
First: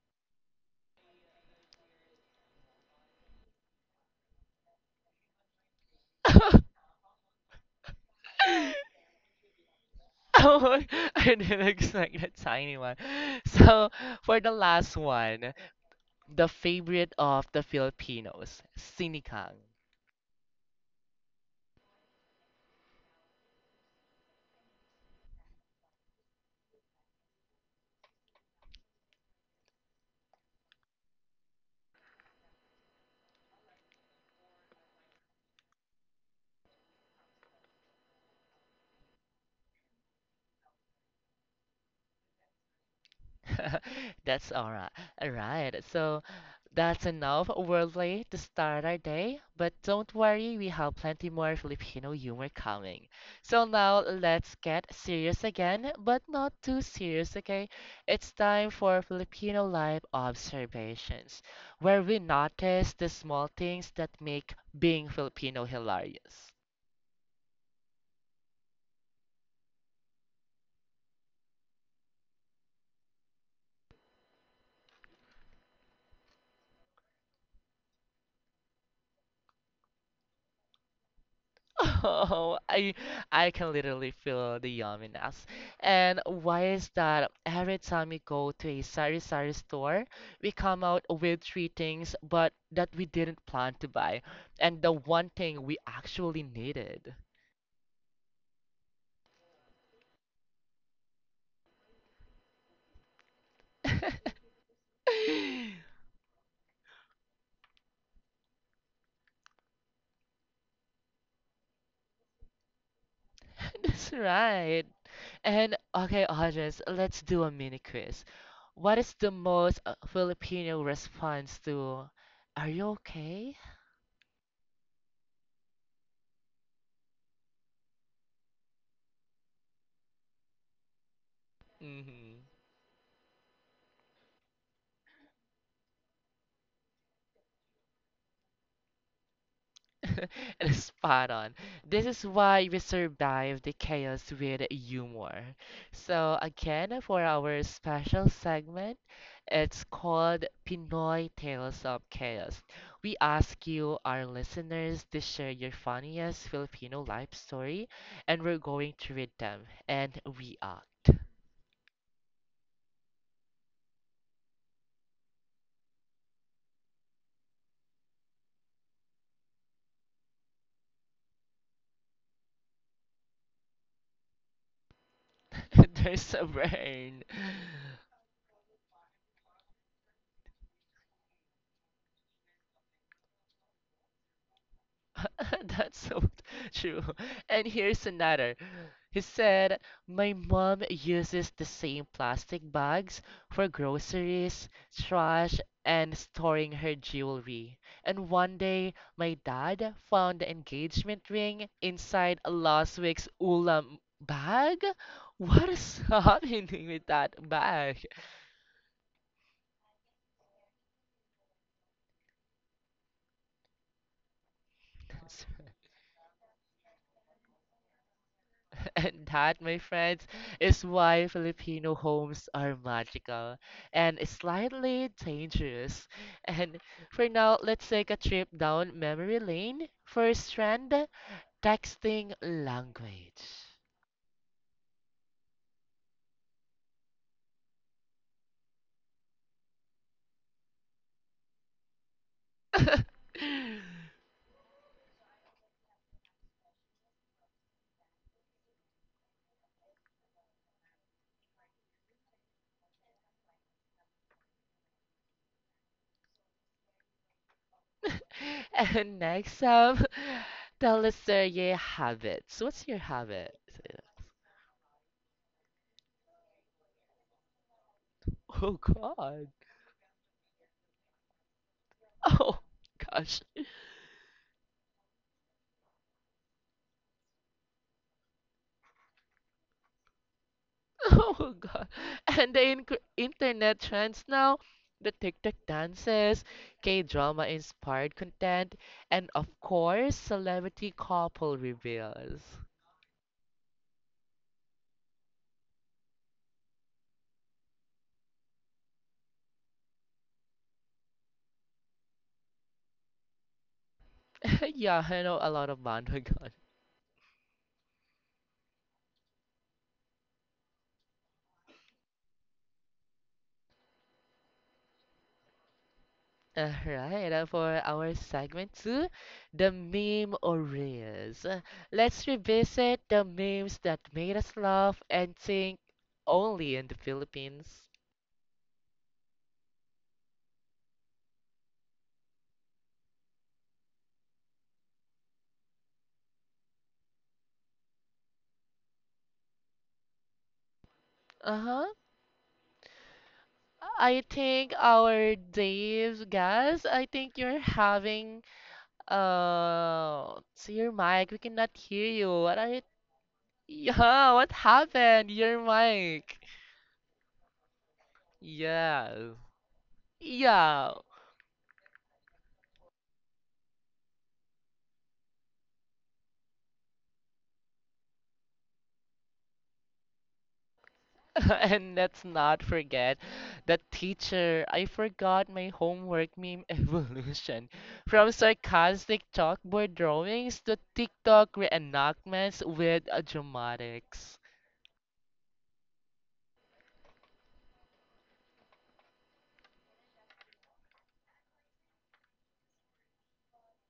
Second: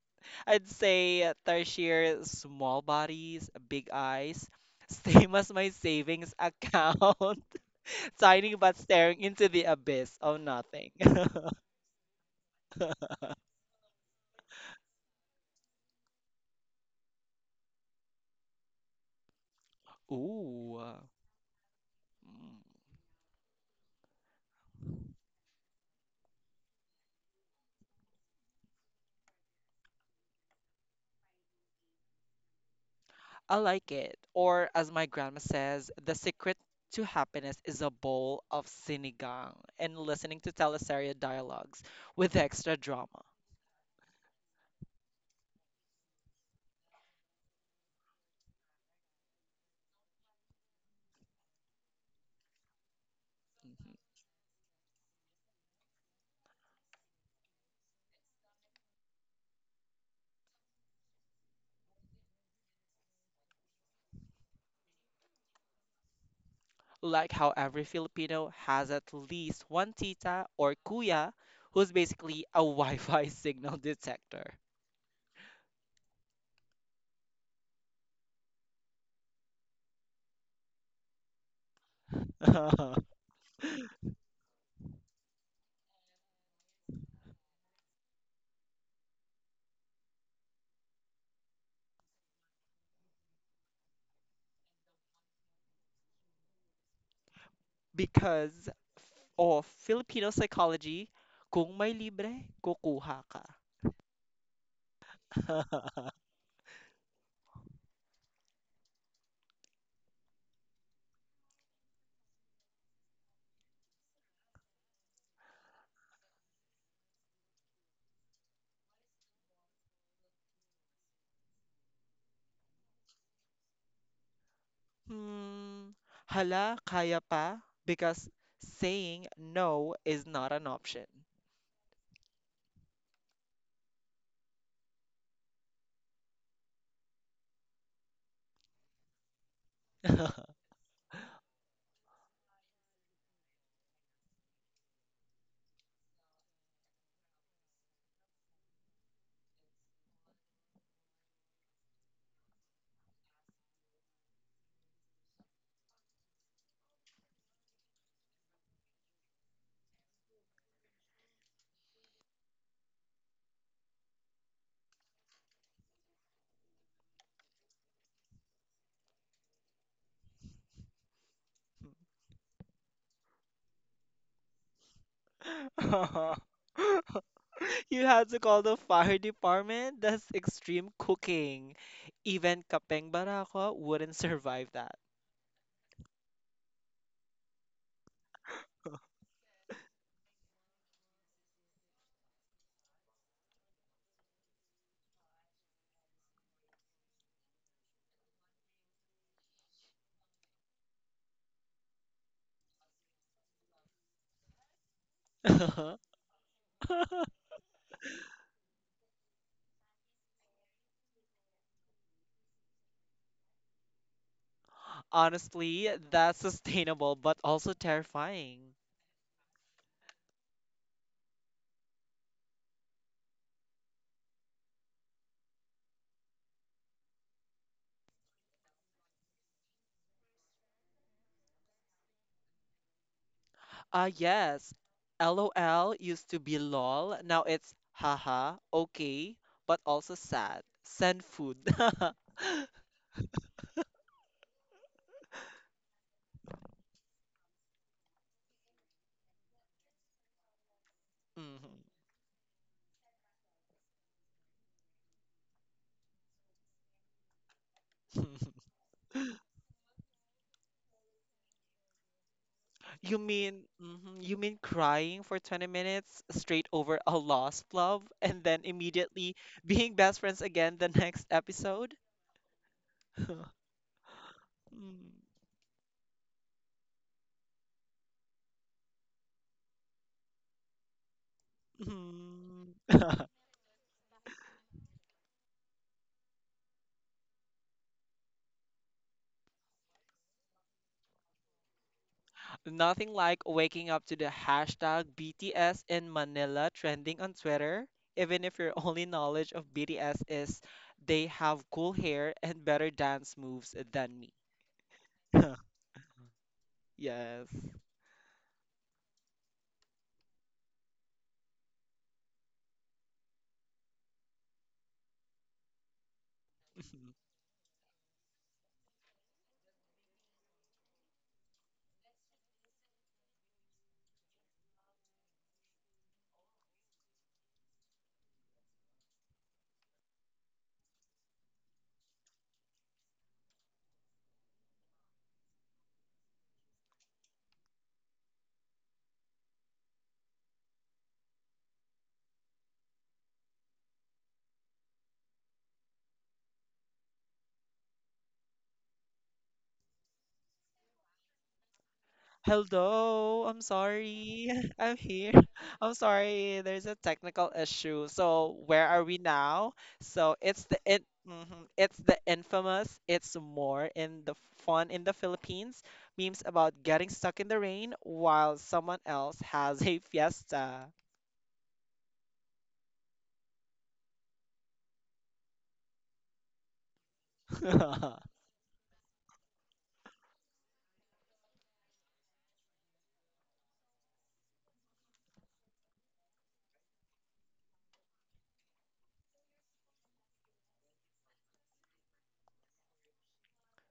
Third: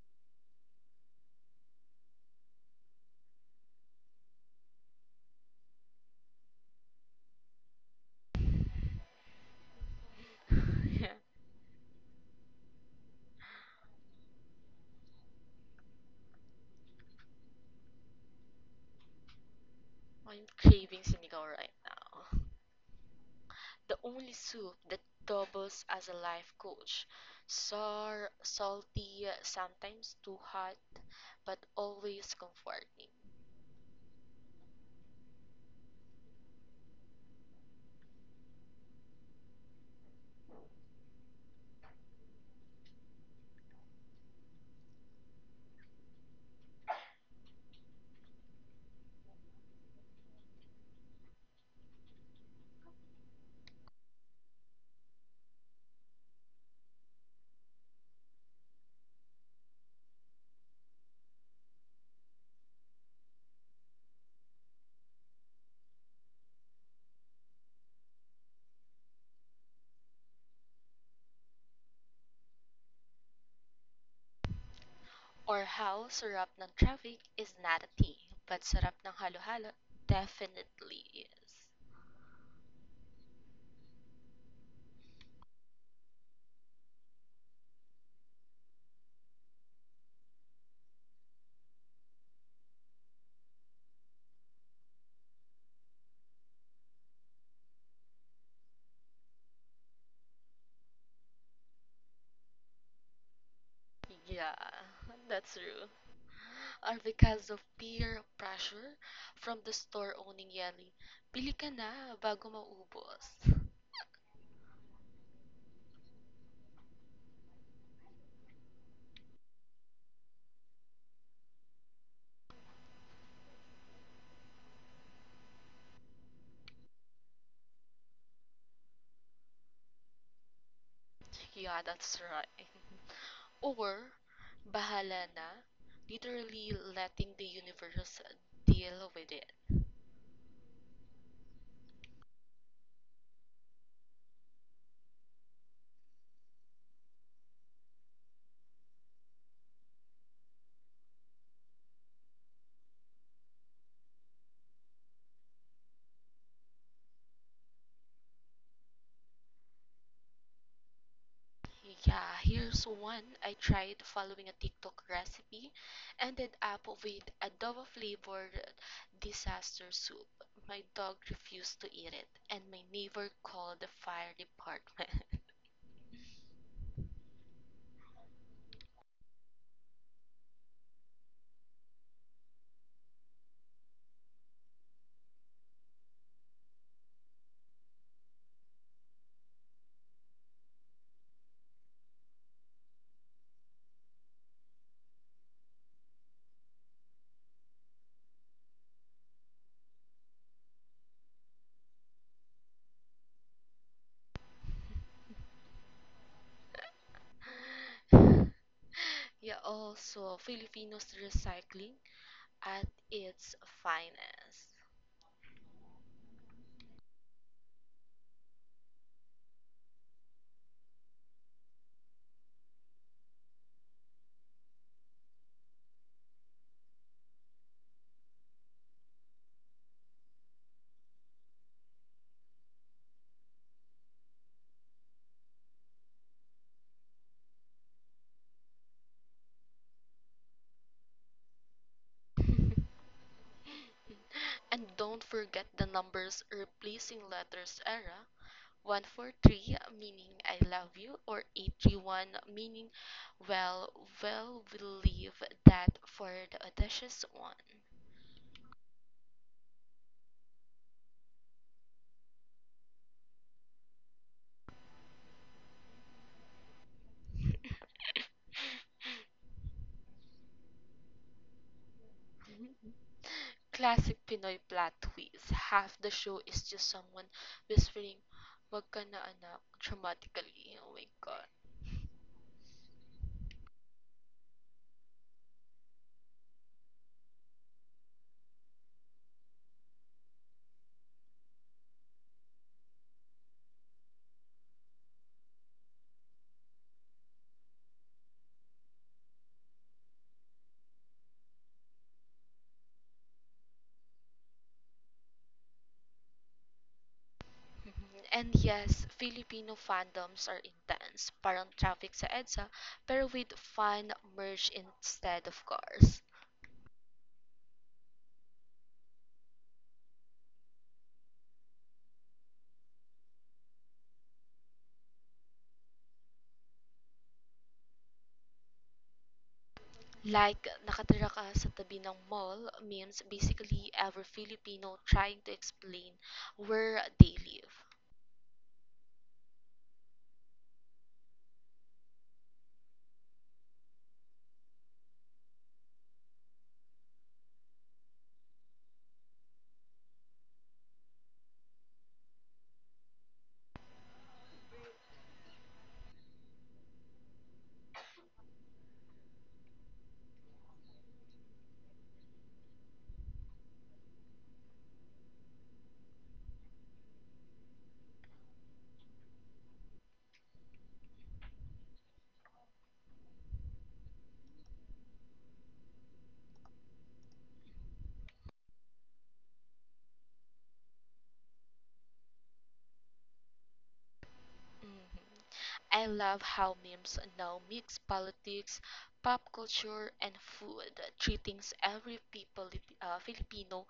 S2: I'd say Tarshir, small bodies, big eyes, same as my savings account, tiny but staring into the abyss of
S1: Oh,
S2: nothing.
S3: Yeah.
S1: I didn't expect a tiny one. So for the last one, the favorite of the Filipinos, sinikang.
S3: I'm
S2: Ooh.
S3: craving sinigaw right now.
S2: Mm.
S3: The only soup that doubles as a life coach. Sour, salty, sometimes too hot, but always comforting.
S2: I like it. Or as my grandma says, the secret to happiness is a bowl of sinigang and listening to teleserye dialogues with extra drama.
S1: That's all right. All right. So that's enough worldly to start our day, but don't worry, we have plenty more Filipino humor coming. So
S2: Mhm.
S1: now let's get serious again, but not too serious, okay? It's time for Filipino life observations, where we notice the small things that make being Filipino hilarious.
S2: Like how every Filipino has at least one tita or kuya who's basically a Wi-Fi signal detector.
S3: Or how sarap ng traffic is not a tea, but sarap ng halo-halo definitely is.
S1: Oh, I I can literally feel the yumminess. And why is that every time we go to a sari sari store, we come out with three things, but that we didn't plan to buy, and the one thing we actually needed.
S2: Because of Filipino psychology, kung may libre, kukuha ka.
S3: Yeah, that's true. Or because of peer pressure from the store owning yelling, Bili ka na bago maubos.
S1: That's right. And okay, audience, let's do a mini quiz. What is the most Filipino response to "Are you okay?"
S2: Hmm, hala, kaya pa? Because saying no is not an option.
S3: Yeah, that's
S1: hmm
S3: right. Or, bahala na, literally letting the universe deal with it.
S1: And spot on. This is why we survive the chaos with humor. So, again, for our special segment, it's called Pinoy Tales of Chaos. We ask you, our listeners, to share your funniest Filipino life story, and we're going to read them. And we are.
S3: Yeah, here's one. I tried following a TikTok recipe, ended up with adobo flavored disaster soup. My dog refused to eat it, and my neighbor called the fire department.
S1: There's a burn.
S2: You have to call the fire department? That's extreme cooking. Even Kapeng Barako wouldn't survive that.
S1: That's so true. And here's another. He said, my mom uses the same plastic bags for groceries, trash, and storing her jewelry. And one day, my dad found the engagement ring inside last week's ulam bag. What is happening with that bag?
S3: Yeah, also Filipinos recycling at its finest.
S2: Honestly, that's sustainable but also terrifying.
S1: And that, my friends, is why Filipino homes are magical and slightly dangerous. And for now, let's take a trip down memory lane. First, strand texting language.
S2: Ah, yes. LOL used to be lol. Now it's haha, okay, but also sad. Send food.
S3: And don't forget the numbers replacing letters era. 143 meaning I love you or
S2: Mhm.
S3: 831 meaning well well we leave that for the audacious one.
S1: And next up, tell us your habits. What's your habit?
S2: You mean crying for 20 minutes straight over a lost love and then
S1: Oh
S2: immediately
S1: God.
S2: being best friends again the next episode?
S1: Oh
S3: Mm-hmm.
S1: gosh.
S3: Classic Pinoy plot
S2: Mm,
S3: twist. Half the show is just someone whispering, "Wag ka na anak," dramatically. Oh my god.
S1: Oh God. And the
S2: mhm.
S1: inc internet trends now, the TikTok dances, K-drama inspired content, and of course, celebrity couple reveals.
S2: Nothing like waking up to the hashtag BTS in Manila trending on Twitter, even if your only knowledge of BTS is they have cool hair and better dance moves than me.
S1: Yeah, I know a lot of God!
S2: Yes.
S3: Mhm. And yes, Filipino fandoms are intense. Parang traffic sa EDSA, pero with fun merged instead of cars.
S1: Alright, for our segment two, the meme or reels. Let's revisit the memes that made us laugh and think only in the Philippines.
S3: Like, nakatira ka sa tabi ng mall means basically every Filipino trying to explain where they live.
S1: Uh-huh. I think our Dave, guys, I think you're having so your mic, we cannot hear you. What are you
S2: Hello, I'm
S1: yeah,
S2: sorry.
S1: what
S2: I'm
S1: happened?
S2: here.
S1: Your
S2: I'm
S1: mic.
S2: sorry. There's a technical issue. So where are we
S1: Yeah.
S2: now? So
S1: Yeah.
S2: it's the infamous. It's more in the fun in the Philippines. Memes about getting stuck in the rain while someone else has a fiesta.
S1: And let's not forget the teacher. I forgot my homework meme evolution. From sarcastic chalkboard drawings to TikTok reenactments with dramatics.
S3: Mhm. I love how memes now mix politics, pop culture, and food, three things every people, Filipino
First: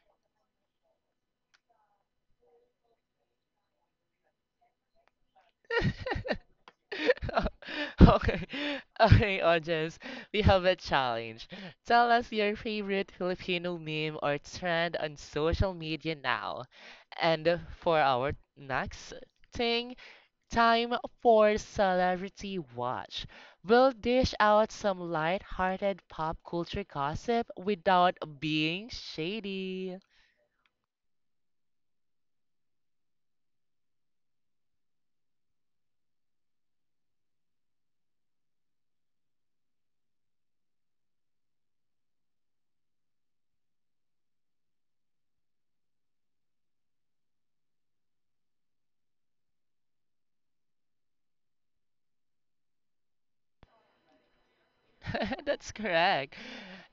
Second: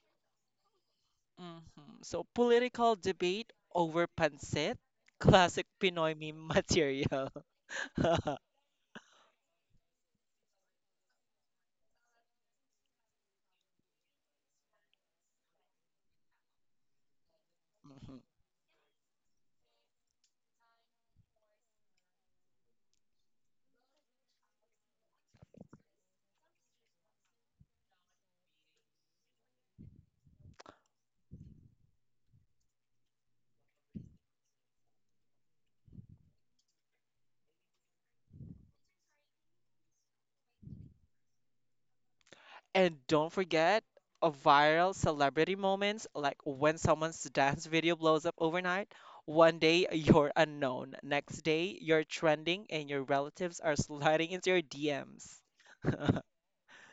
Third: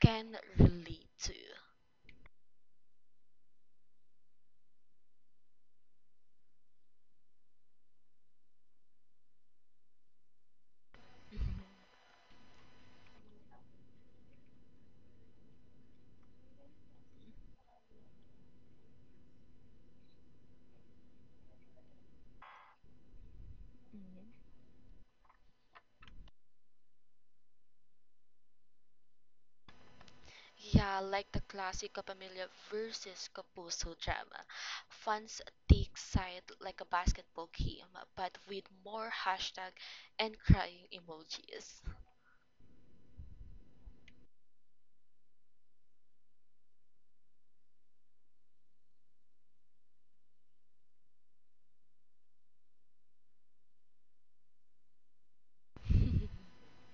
S3: can relate to.
S2: Mhm. So political debate over pancit, classic Pinoy meme material.
S1: Okay, okay, audience, we have a challenge. Tell us your favorite Filipino meme or trend on social media now. And for
S2: Mhm.
S1: our next thing, time for Celebrity Watch. We'll dish out some light-hearted pop culture gossip without being shady.
S3: Yeah, like the classic Capamilya versus Kapuso drama. Fans take side like a basketball game, but with more hashtag and crying emojis.
S2: And don't forget a viral celebrity moments like when someone's dance video blows up overnight. One day you're unknown, next day you're trending, and your relatives are sliding into your DMs.
S1: That's correct.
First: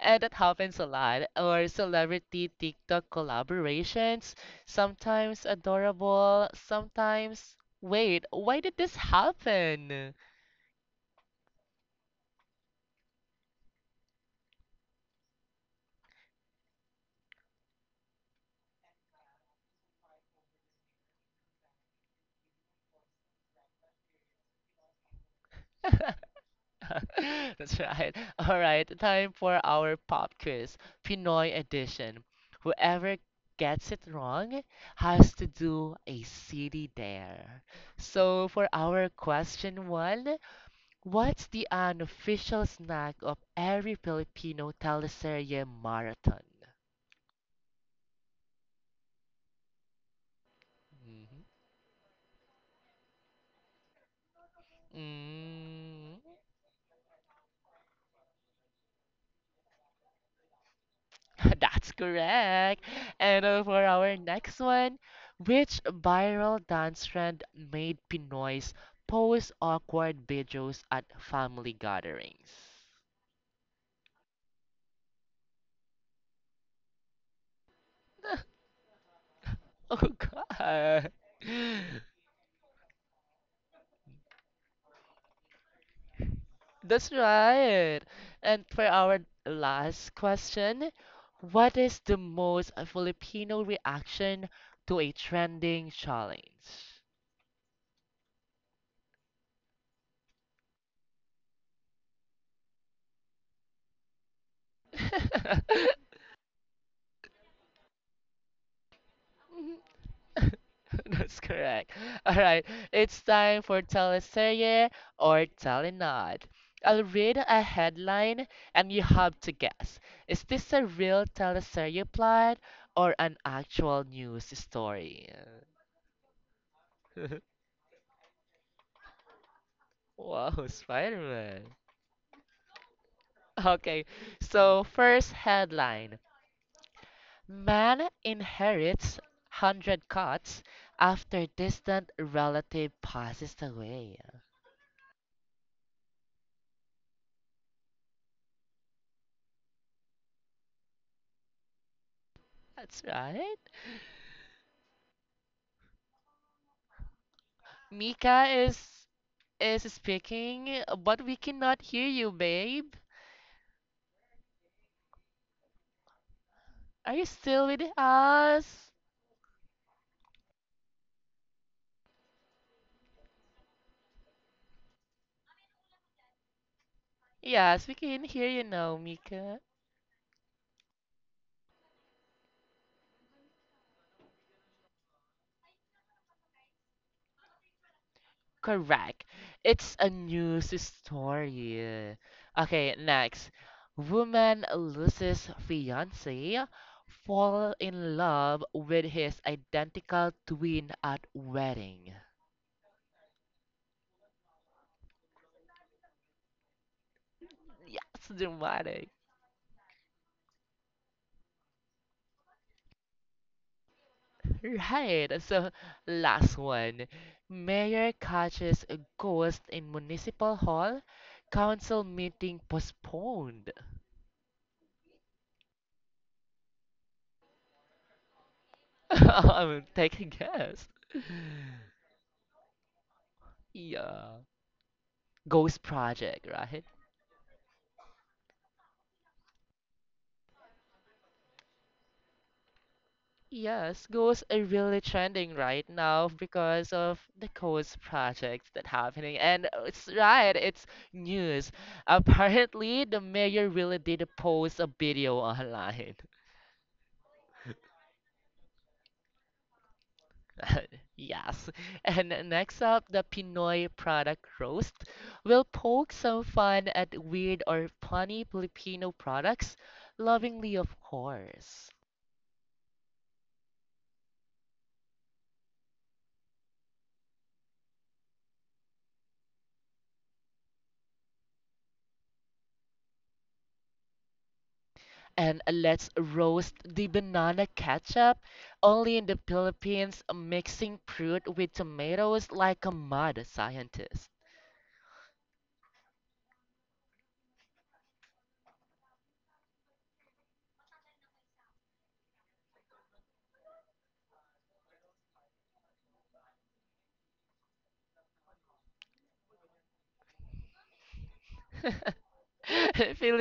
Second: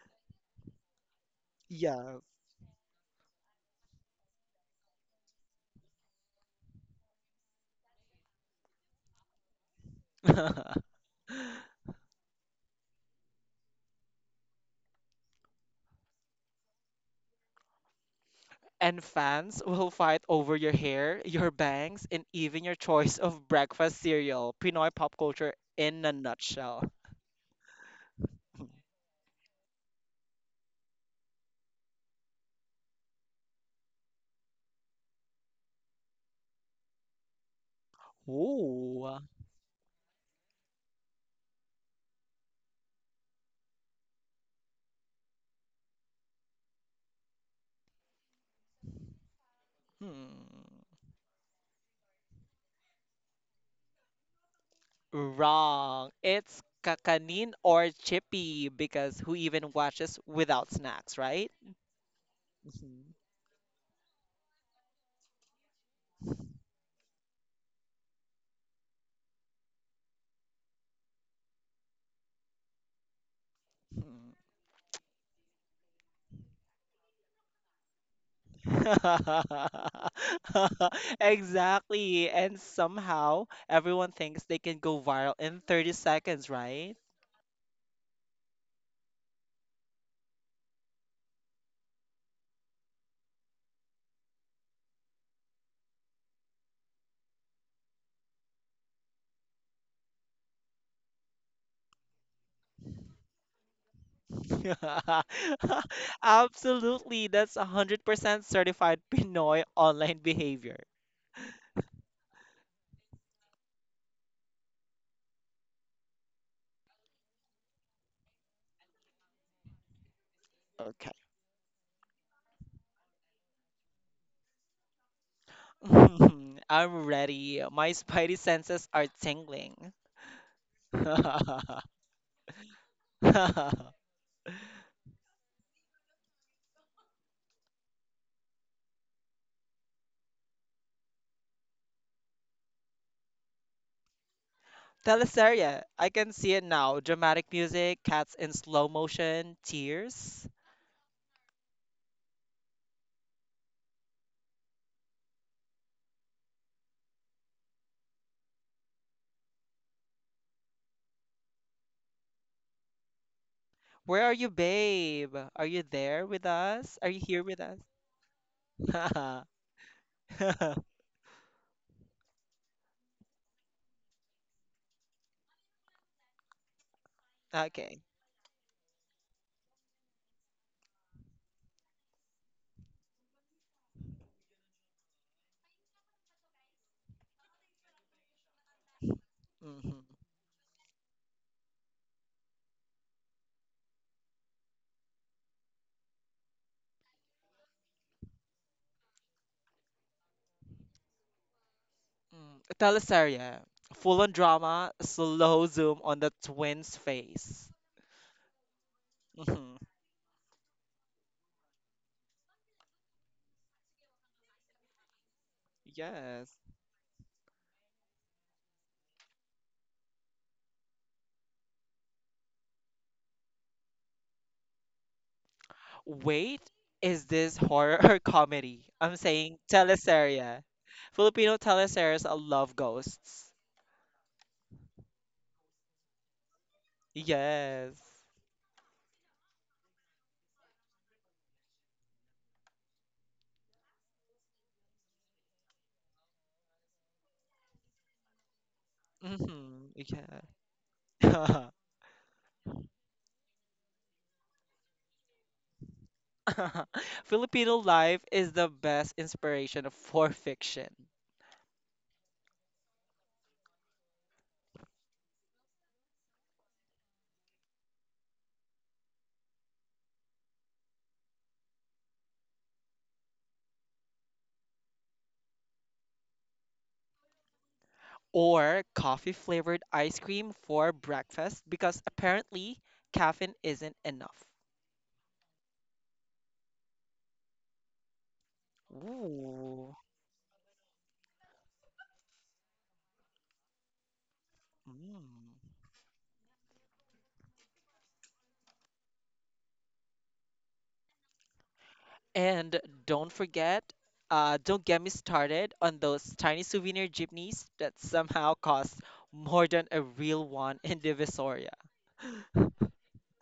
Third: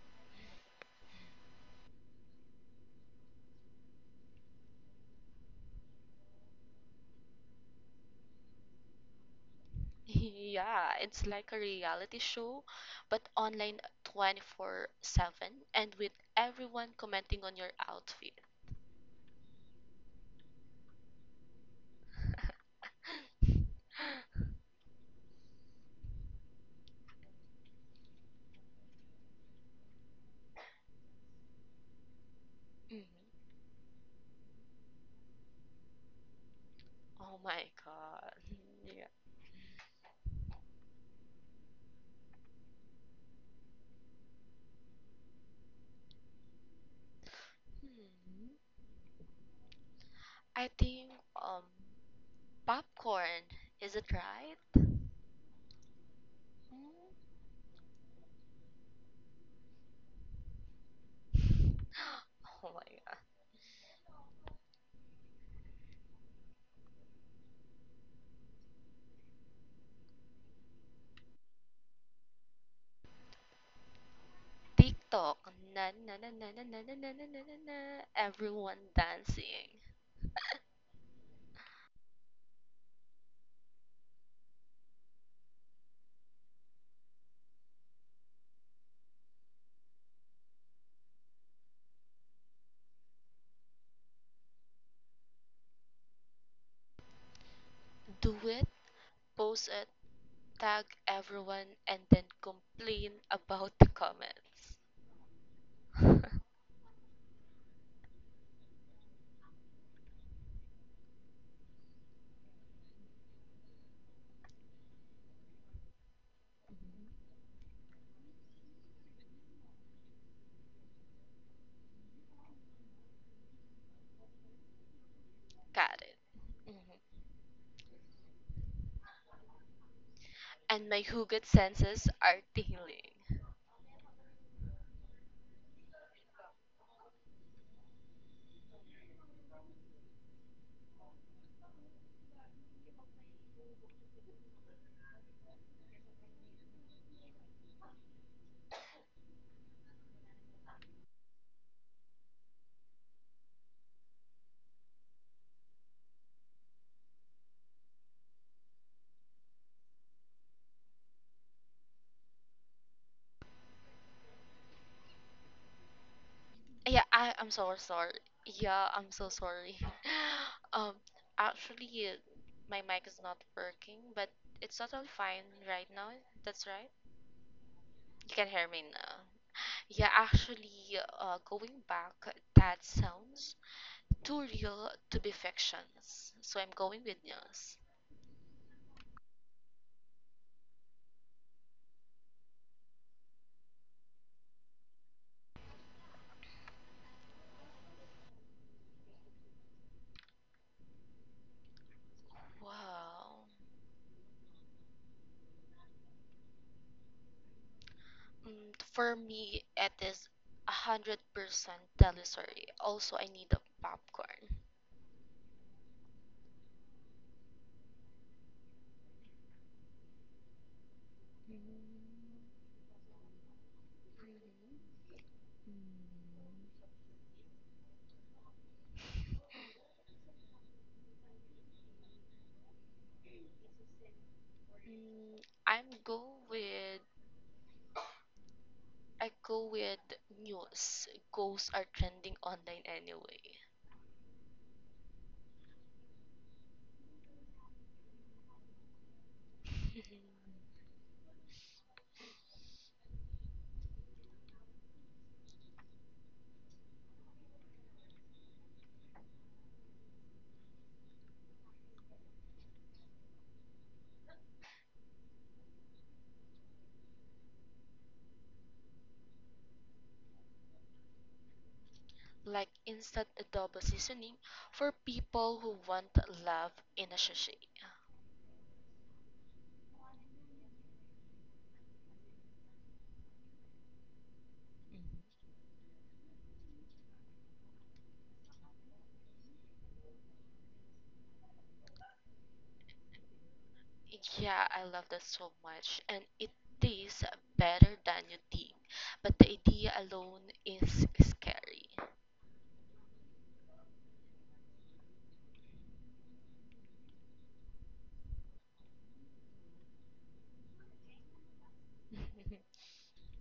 S1: And that happens a lot. Or
S2: Yes.
S1: celebrity TikTok collaborations, sometimes adorable, sometimes. Wait, why did this happen?
S3: Yeah, it's like a reality show, but online 24/7 and with everyone commenting on your outfit.
S2: And fans will fight over your hair, your bangs, and even your choice of breakfast cereal. Pinoy pop culture in a nutshell.
S1: That's right. All right, time for our pop quiz, Pinoy edition.
S3: Mhm.
S1: Whoever gets it wrong has to do a city
S3: Oh
S1: dare.
S3: my god.
S1: So for
S3: Yeah.
S2: Ooh.
S1: our question one, what's the unofficial snack of every Filipino teleserye marathon?
S3: Hmm. I
S2: Hmm.
S3: think
S1: Mhm.
S3: um popcorn, is it right?
S2: Wrong. It's
S3: Hmm.
S2: kakanin or chippy because who even watches without snacks, right?
S1: That's
S3: Oh my
S1: correct.
S2: Mhm.
S3: god.
S1: And for our next one, which viral dance trend made Pinoys post awkward videos at family gatherings?
S2: Mhm.
S3: TikTok. Na na na na na na na na na na na na. Everyone dancing.
S1: Oh God.
S2: Exactly. And somehow everyone thinks they can go viral in 30 seconds, right?
S1: That's right. And for our last question, what is the most Filipino reaction to a trending challenge?
S3: Do it, post it, tag everyone, and then complain about the comments. Got
S2: Absolutely. That's 100% certified Pinoy online behavior.
S1: That's correct. All right, it's time for teleserye or telenod. I'll read a headline and you have to guess. Is this a
S2: Okay.
S1: real teleserye plot or an actual news story?
S3: it. Mhm.
S2: I'm ready. My spidey senses are tingling.
S1: Wow,
S3: And my hugot
S1: Spider-Man.
S3: senses are tingling.
S1: Okay, so first headline, man inherits 100 cats after distant relative passes away.
S2: Teleseria. I can see it now. Dramatic music, cats in slow motion, tears.
S1: That's right. Mika is speaking, but we cannot hear you, babe.
S2: Where are you, babe? Are you there with us?
S3: Yeah,
S2: Are
S1: Are
S2: you
S1: you
S2: here
S3: I'm
S2: with
S1: still
S3: so
S1: with
S3: sorry. Yeah,
S1: us?
S3: I'm so
S2: us?
S3: sorry. um, Actually, my mic is not working, but it's totally fine right now. That's right.
S1: Yes, we
S2: Okay.
S1: can
S3: You
S1: hear
S3: can
S1: you
S3: hear me
S1: now,
S3: now.
S1: Mika.
S3: Yeah, actually, going back, that sounds too real to be fictions. So I'm going with yes.
S1: Correct.
S2: Mm-hmm.
S1: It's a news story. Okay, next. Woman loses fiance, fall in love with his identical twin at wedding.
S2: Mm.
S3: Wow.
S2: Teleseria. Full on drama, slow zoom on the twins' face.
S1: Yes, dramatic.
S3: For me,
S2: Hmm
S3: it is 100% telestory. Also, I need a popcorn.
S1: Right. So,
S2: Yes.
S1: last one. Mayor catches a ghost in municipal hall, council meeting postponed.
S2: Wait, is this horror or comedy? I'm saying
S1: Take a
S2: teleseria.
S1: guess.
S2: Filipino teleseries love ghosts.
S1: Yeah.
S3: Mm,
S1: Ghost
S3: I'm go
S1: Project, right?
S3: with
S2: Yes.
S3: I go with news. Ghosts are trending online anyway.
S1: Yes, ghosts are really trending right now because of the ghost projects that happening. And
S2: Mm-hmm.
S1: it's right, it's
S2: Yeah.
S1: news. Apparently, the mayor really did post a video online.
S2: Filipino life is the best inspiration for fiction.
S1: Yes. And next up, the Pinoy product roast will poke some fun at weird or funny Filipino products, lovingly, of course.
S3: Like instant adobo seasoning for people who want love in a sachet.
S2: Or coffee flavored ice cream for breakfast because apparently caffeine isn't enough.
S1: And let's roast the banana ketchup. Only in the
S2: Ooh.
S1: Philippines, mixing fruit with tomatoes like a mad scientist.
S3: Yeah, I love that so
S2: Mm.
S3: much, and it tastes better than you think. But the idea alone is scary.
S2: And don't forget, don't get me started on those tiny souvenir jeepneys that somehow cost more than a real one in Divisoria.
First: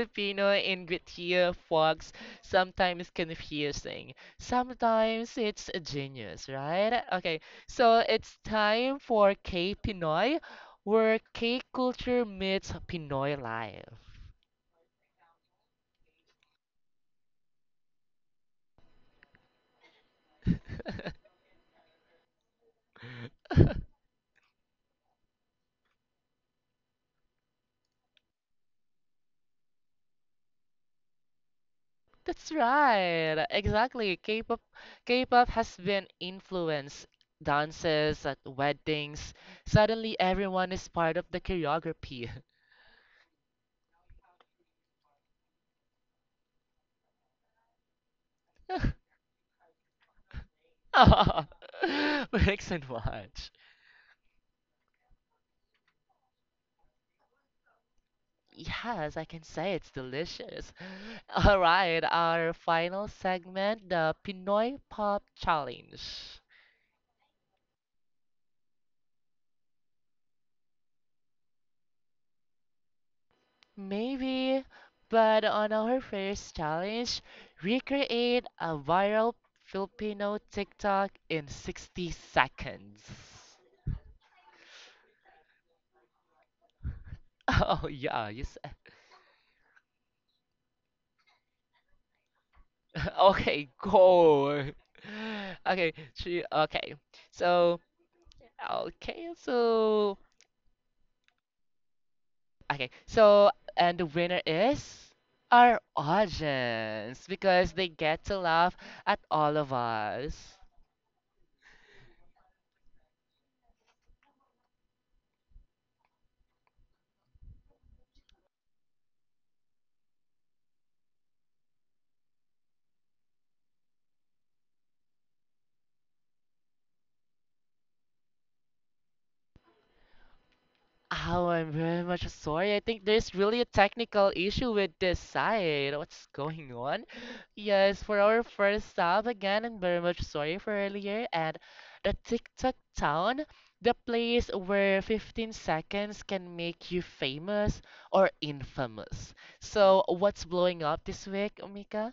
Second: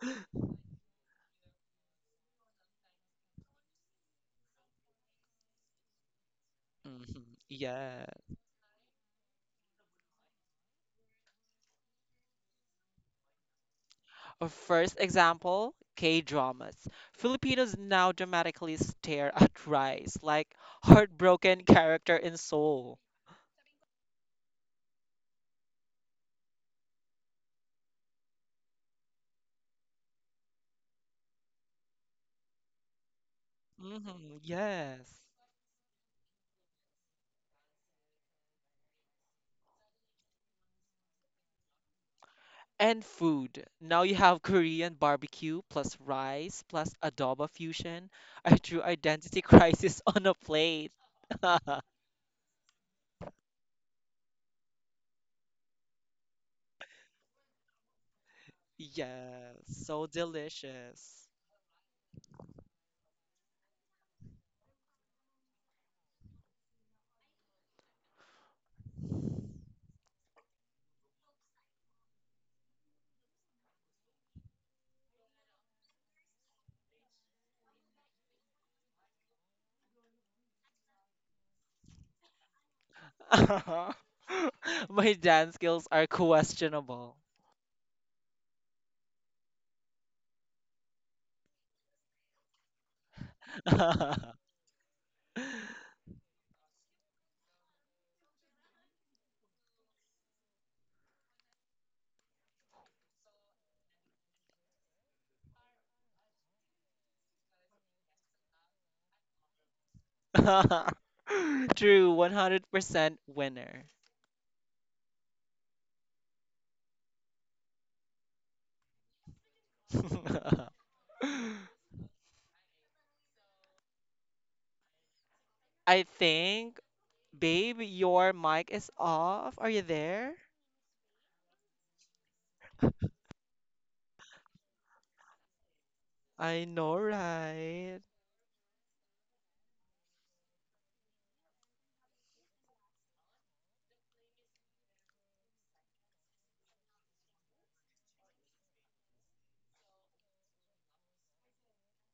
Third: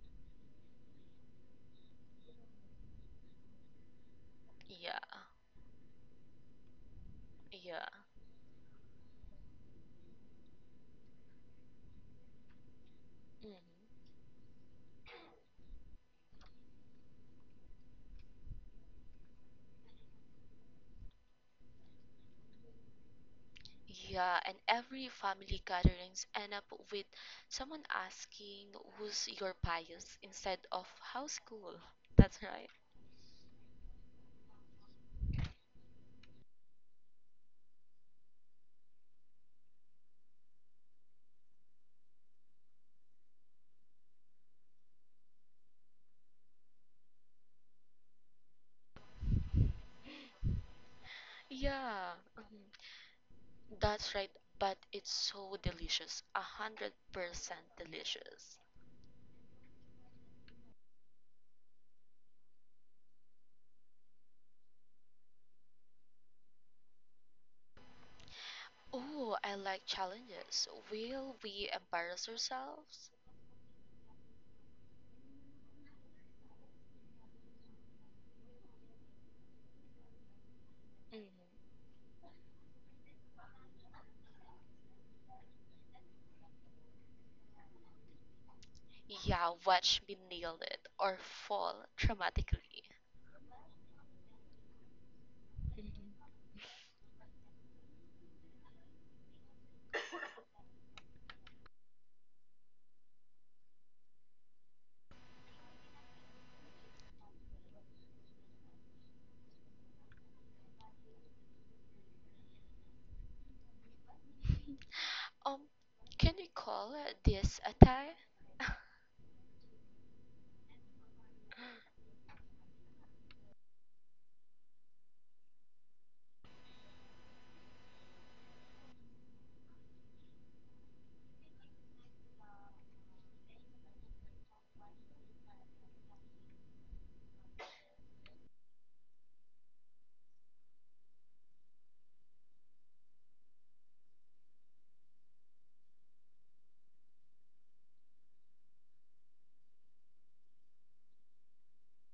S1: ingrit here, folks, sometimes confusing.
S3: Yeah,
S1: Sometimes it's a genius, right?
S2: mm.
S1: Okay, so
S3: yeah.
S2: Yeah.
S1: it's time for K Pinoy, where K culture meets Pinoy life.
S3: Hmm.
S2: First example, K dramas. Filipinos now dramatically stare at rice, like heartbroken character in Seoul.
S3: Yeah, and every family gatherings end up with someone asking who's your bias instead of how's cool. That's
S1: That's
S3: right.
S1: right. Exactly.
S2: Hmm yes.
S1: K-pop has been influenced dances at weddings. Suddenly everyone is part of the choreography.
S2: And food. Now you have Korean barbecue plus rice plus adobo fusion. A true identity crisis on a plate.
S3: Yeah, mhm.
S1: Mix and watch.
S3: That's right, but it's so delicious. 100% delicious.
S1: Yes, I can
S2: Yes,
S1: say it's
S2: so
S1: delicious.
S2: delicious.
S1: All right, our final segment, the Pinoy Pop Challenge.
S3: Oh, I like challenges. Will we embarrass ourselves?
S1: Maybe, but on our first challenge, recreate a viral Filipino TikTok
S3: Mhm.
S1: in 60 seconds.
S2: My dance skills are questionable.
S1: Oh, yeah, yes.
S3: Yeah, watch me nail it or fall dramatically.
S1: Okay, go.
S3: Mhm.
S1: Okay, she, okay. So, okay, so, okay, so, and the winner is our audience because they get to laugh at all of us.
S2: True, 100% winner.
S3: Um, can you call this a tie?
S2: I think, babe, your mic is off. Are you there?
S1: Oh, I'm very much sorry. I think there's really a technical issue with this side. What's
S2: I
S1: going
S2: know,
S1: on?
S2: right?
S1: Yes, for our first stop again, I'm very much sorry for earlier. And the TikTok town, the place where 15 seconds can make you famous or infamous. So, what's blowing up this week, Omika?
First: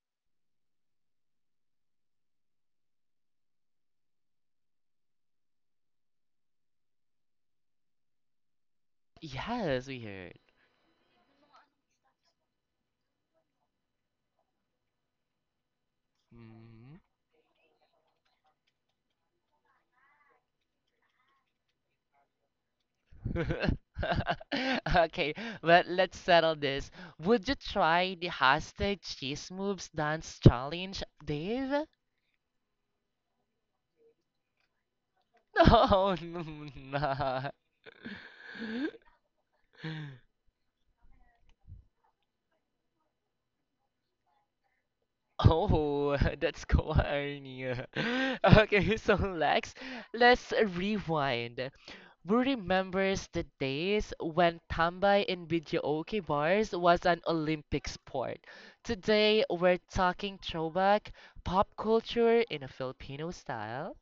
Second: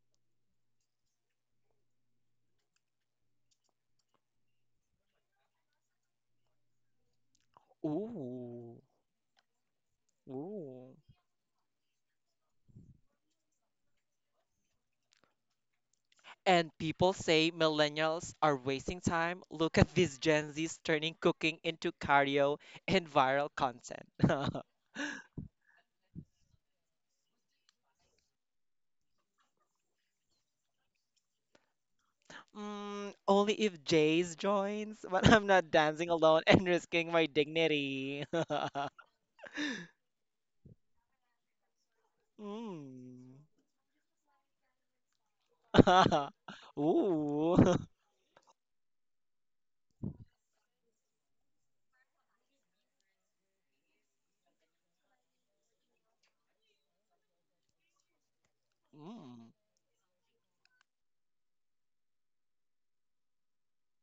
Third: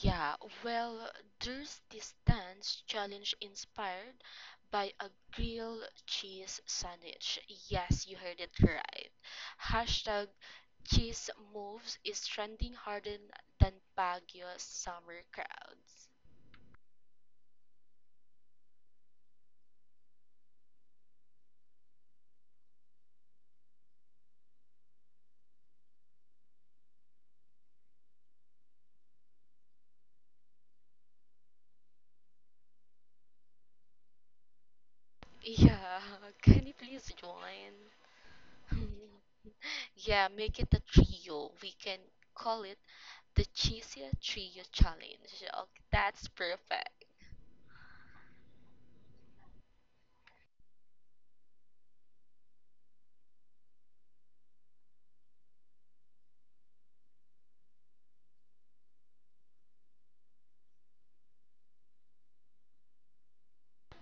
S3: Yeah, well, there's this dance challenge inspired by a grilled cheese sandwich. Yes, you heard it
S2: Ooh,
S3: right.
S1: Yes, we
S3: Hashtag
S1: heard.
S2: ooh.
S3: cheese moves is trending harder than Baguio's summer crowds.
S2: And
S1: Mm-hmm.
S2: people say millennials are wasting time. Look at these Gen Zs turning cooking into cardio and viral content. mm,
S1: Okay, but let's settle this. Would you try the hashtag cheese moves dance challenge, Dave?
S2: only if Jays joins, but I'm not
S3: Yeah,
S2: dancing
S1: No,
S2: alone
S3: can
S2: and
S1: no.
S3: you please
S2: risking my
S1: no.
S3: join?
S2: dignity.
S3: Yeah, make it a trio. We can call it
S2: mm.
S3: the Cheesy Trio Challenge. Okay,
S1: Oh,
S3: that's
S1: that's
S3: perfect.
S2: Ooh.
S1: corny. Okay, so Lex, let's rewind. Who remembers the days when tambay in videoke bars was an Olympic sport? Today,
S2: Mm.
S1: we're talking throwback pop culture in a Filipino style.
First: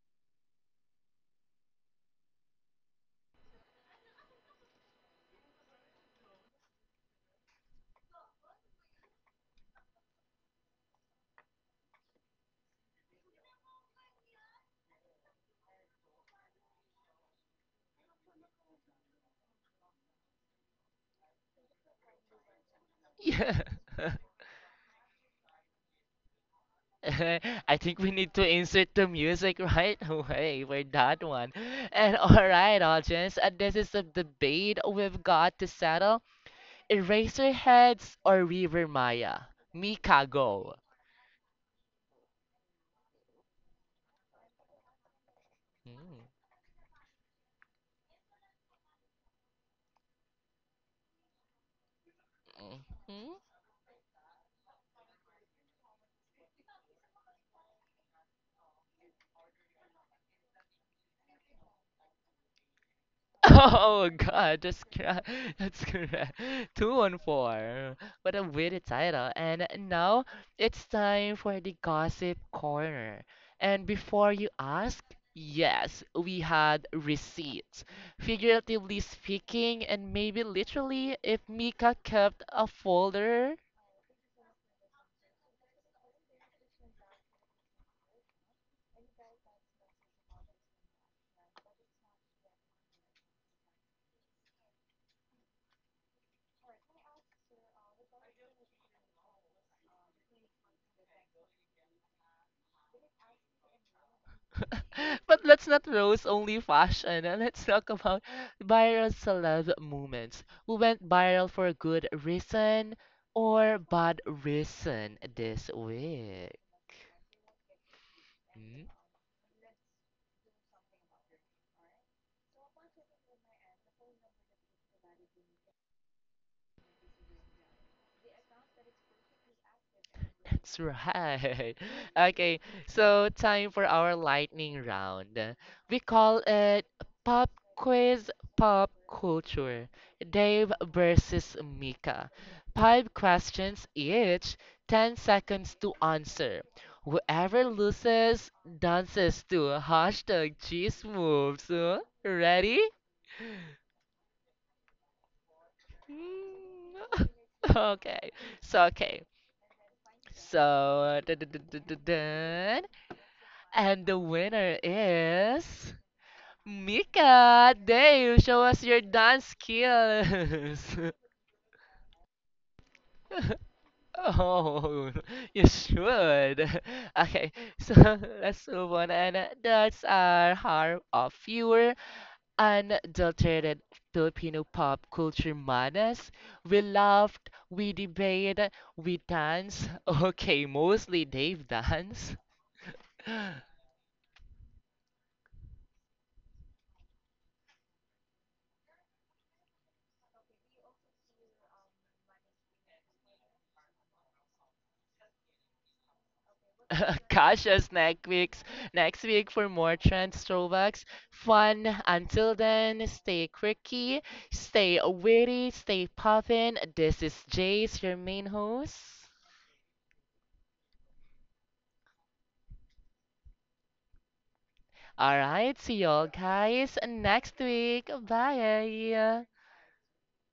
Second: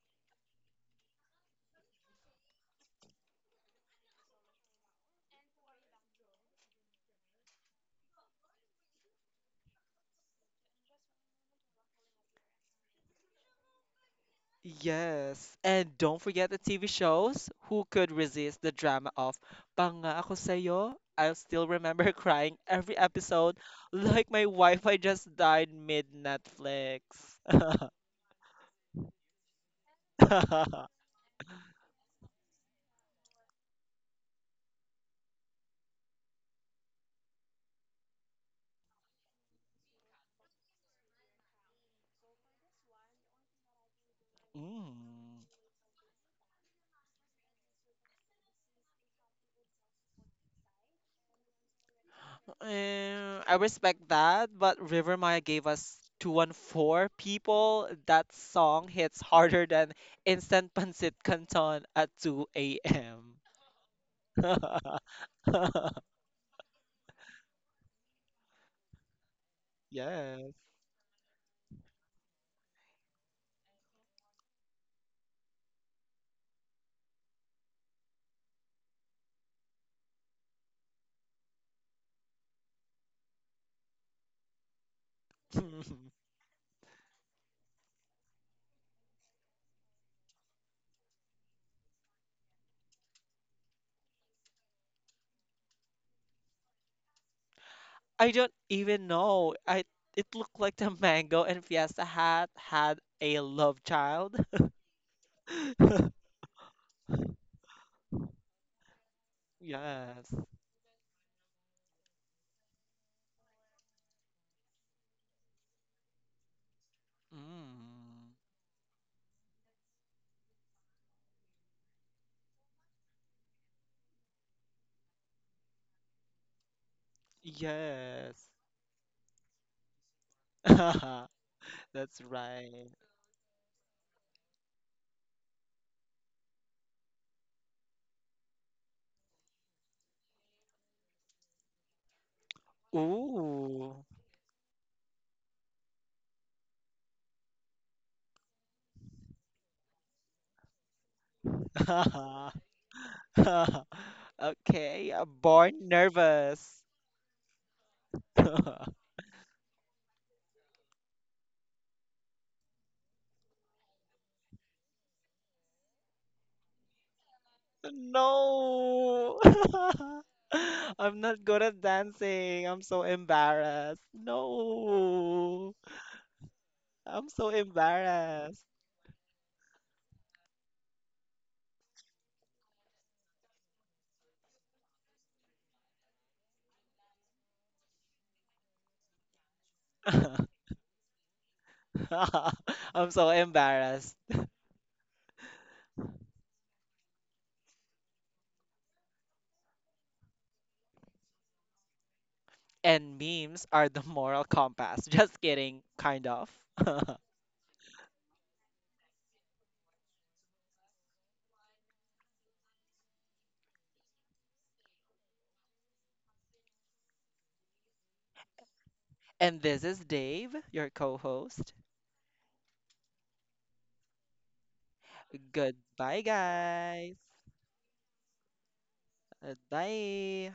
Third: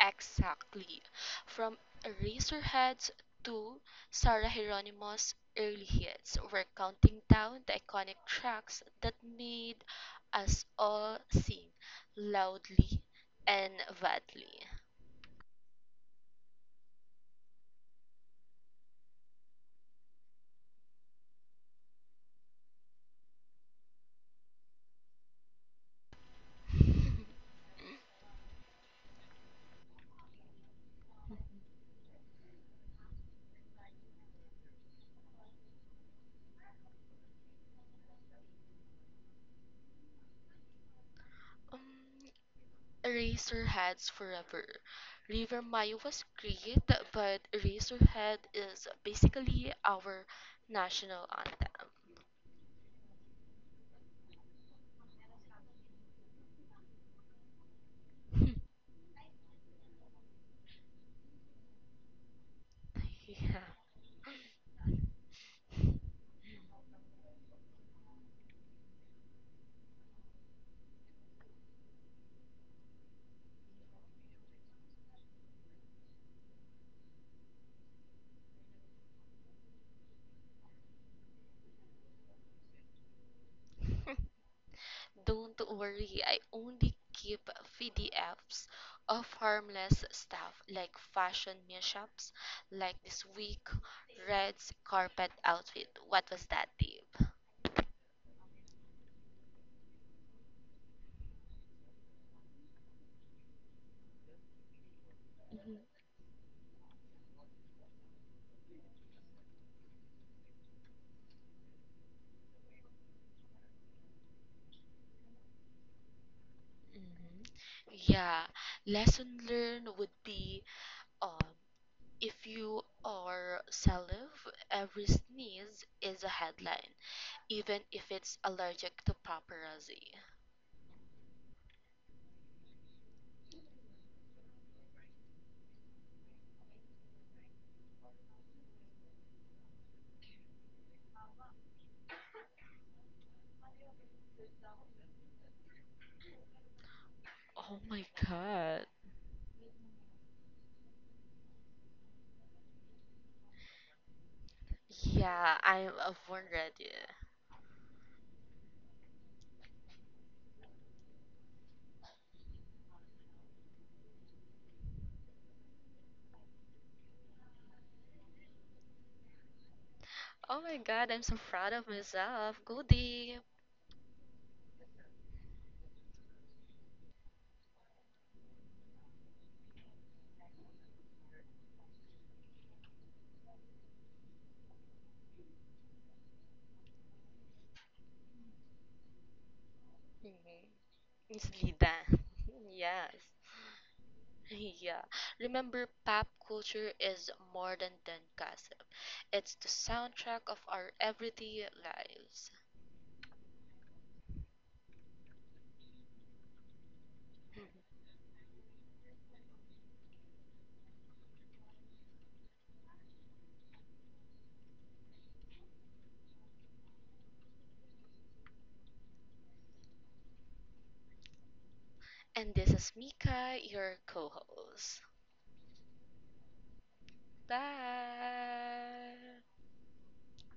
S3: Exactly. From Eraserheads to Sarah Hieronymo's early hits, we're counting down the iconic tracks that made us all sing loudly and badly.
S2: Yes. And don't forget the TV shows. Who could resist the drama of Pangako Sayo? I still remember crying every episode
S1: Yeah.
S2: like my Wi-Fi just died mid Netflix.
S1: I think we need to insert the music right away for that one. And all right, audience, this is a debate we've got to settle. Eraserheads or River Maya? Mika, go.
S3: Um, Eraserheads forever.
S2: Mm.
S3: River Mayo was great, but Eraserhead is basically our national anthem.
S1: Mm.
S2: Eh, I respect that, but River Maya gave us 214 people. That song hits harder than instant pancit canton at 2 a.m.
S3: Yeah.
S1: Oh God, that's correct. That's correct. 214. What a weird title. And now
S2: Yes.
S1: it's time for the gossip corner. And before you ask, yes, we had receipts. Figuratively speaking, and maybe literally, if Mika kept a folder.
S3: Don't worry, I only keep PDFs of harmless stuff like fashion mishaps, like this week, Red's carpet outfit. What was that, Dave?
S2: I don't even know. I It looked like the mango and Fiesta hat had a love child.
S1: But let's
S3: Mhm.
S1: not roast only fashion. And let's talk about viral celeb
S2: Yes.
S1: moments who went viral for a good reason or bad reason this week.
S3: Hmm.
S2: Mm.
S3: Yeah,
S1: Hmm?
S3: lesson learned would be um, if you are salive, every sneeze is a headline, even if it's
S2: Yes.
S3: allergic to paparazzi.
S1: That's right.
S2: That's
S1: Okay,
S2: right.
S1: so time for our lightning round. We call it Pop Quiz Pop Culture. Dave versus Mika. Five questions
S2: Ooh.
S1: each, 10 seconds to answer. Whoever
S3: Oh my
S1: loses
S3: god.
S1: dances to hashtag cheese moves. Huh? Ready?
S2: Okay,
S3: Yeah, I'm
S2: born
S3: a born
S2: nervous.
S3: ready.
S1: Mm, Okay, so okay. So, dun, dun, dun, dun, dun, dun. And the winner is Mika. Dave, show us your
S2: No.
S1: dance
S3: Oh my
S1: skills.
S3: god, I'm
S2: I'm
S3: so
S2: not good
S3: proud
S2: at
S3: of myself.
S2: dancing. I'm so
S3: Goody.
S2: embarrassed.
S1: Oh, you
S2: No.
S1: should.
S2: I'm so
S1: Okay, so
S2: embarrassed.
S1: let's move on. And that's our harm of pure, unadulterated Filipino pop culture madness. We laughed, we debated, we danced.
S3: Mhm.
S1: Okay, mostly
S3: It's
S1: Dave
S3: Lida.
S1: dance.
S2: I'm
S3: Yes.
S2: so embarrassed.
S3: Yeah. Remember, pop culture is more than gossip. It's the soundtrack of our everyday lives.
S2: And memes are the moral compass. Just kidding, kind of.
S3: Mhm.
S1: Cautious next week for more trends, throwbacks, fun. Until then, stay quirky, stay witty, stay poppin'. This is Jace, your main host.
S2: And this is Dave, your co-host.
S3: And this is Mika, your co-host.
S1: All right, see
S2: Goodbye,
S1: y'all guys
S2: guys.
S3: Bye.
S1: next week. Bye.
S2: Bye.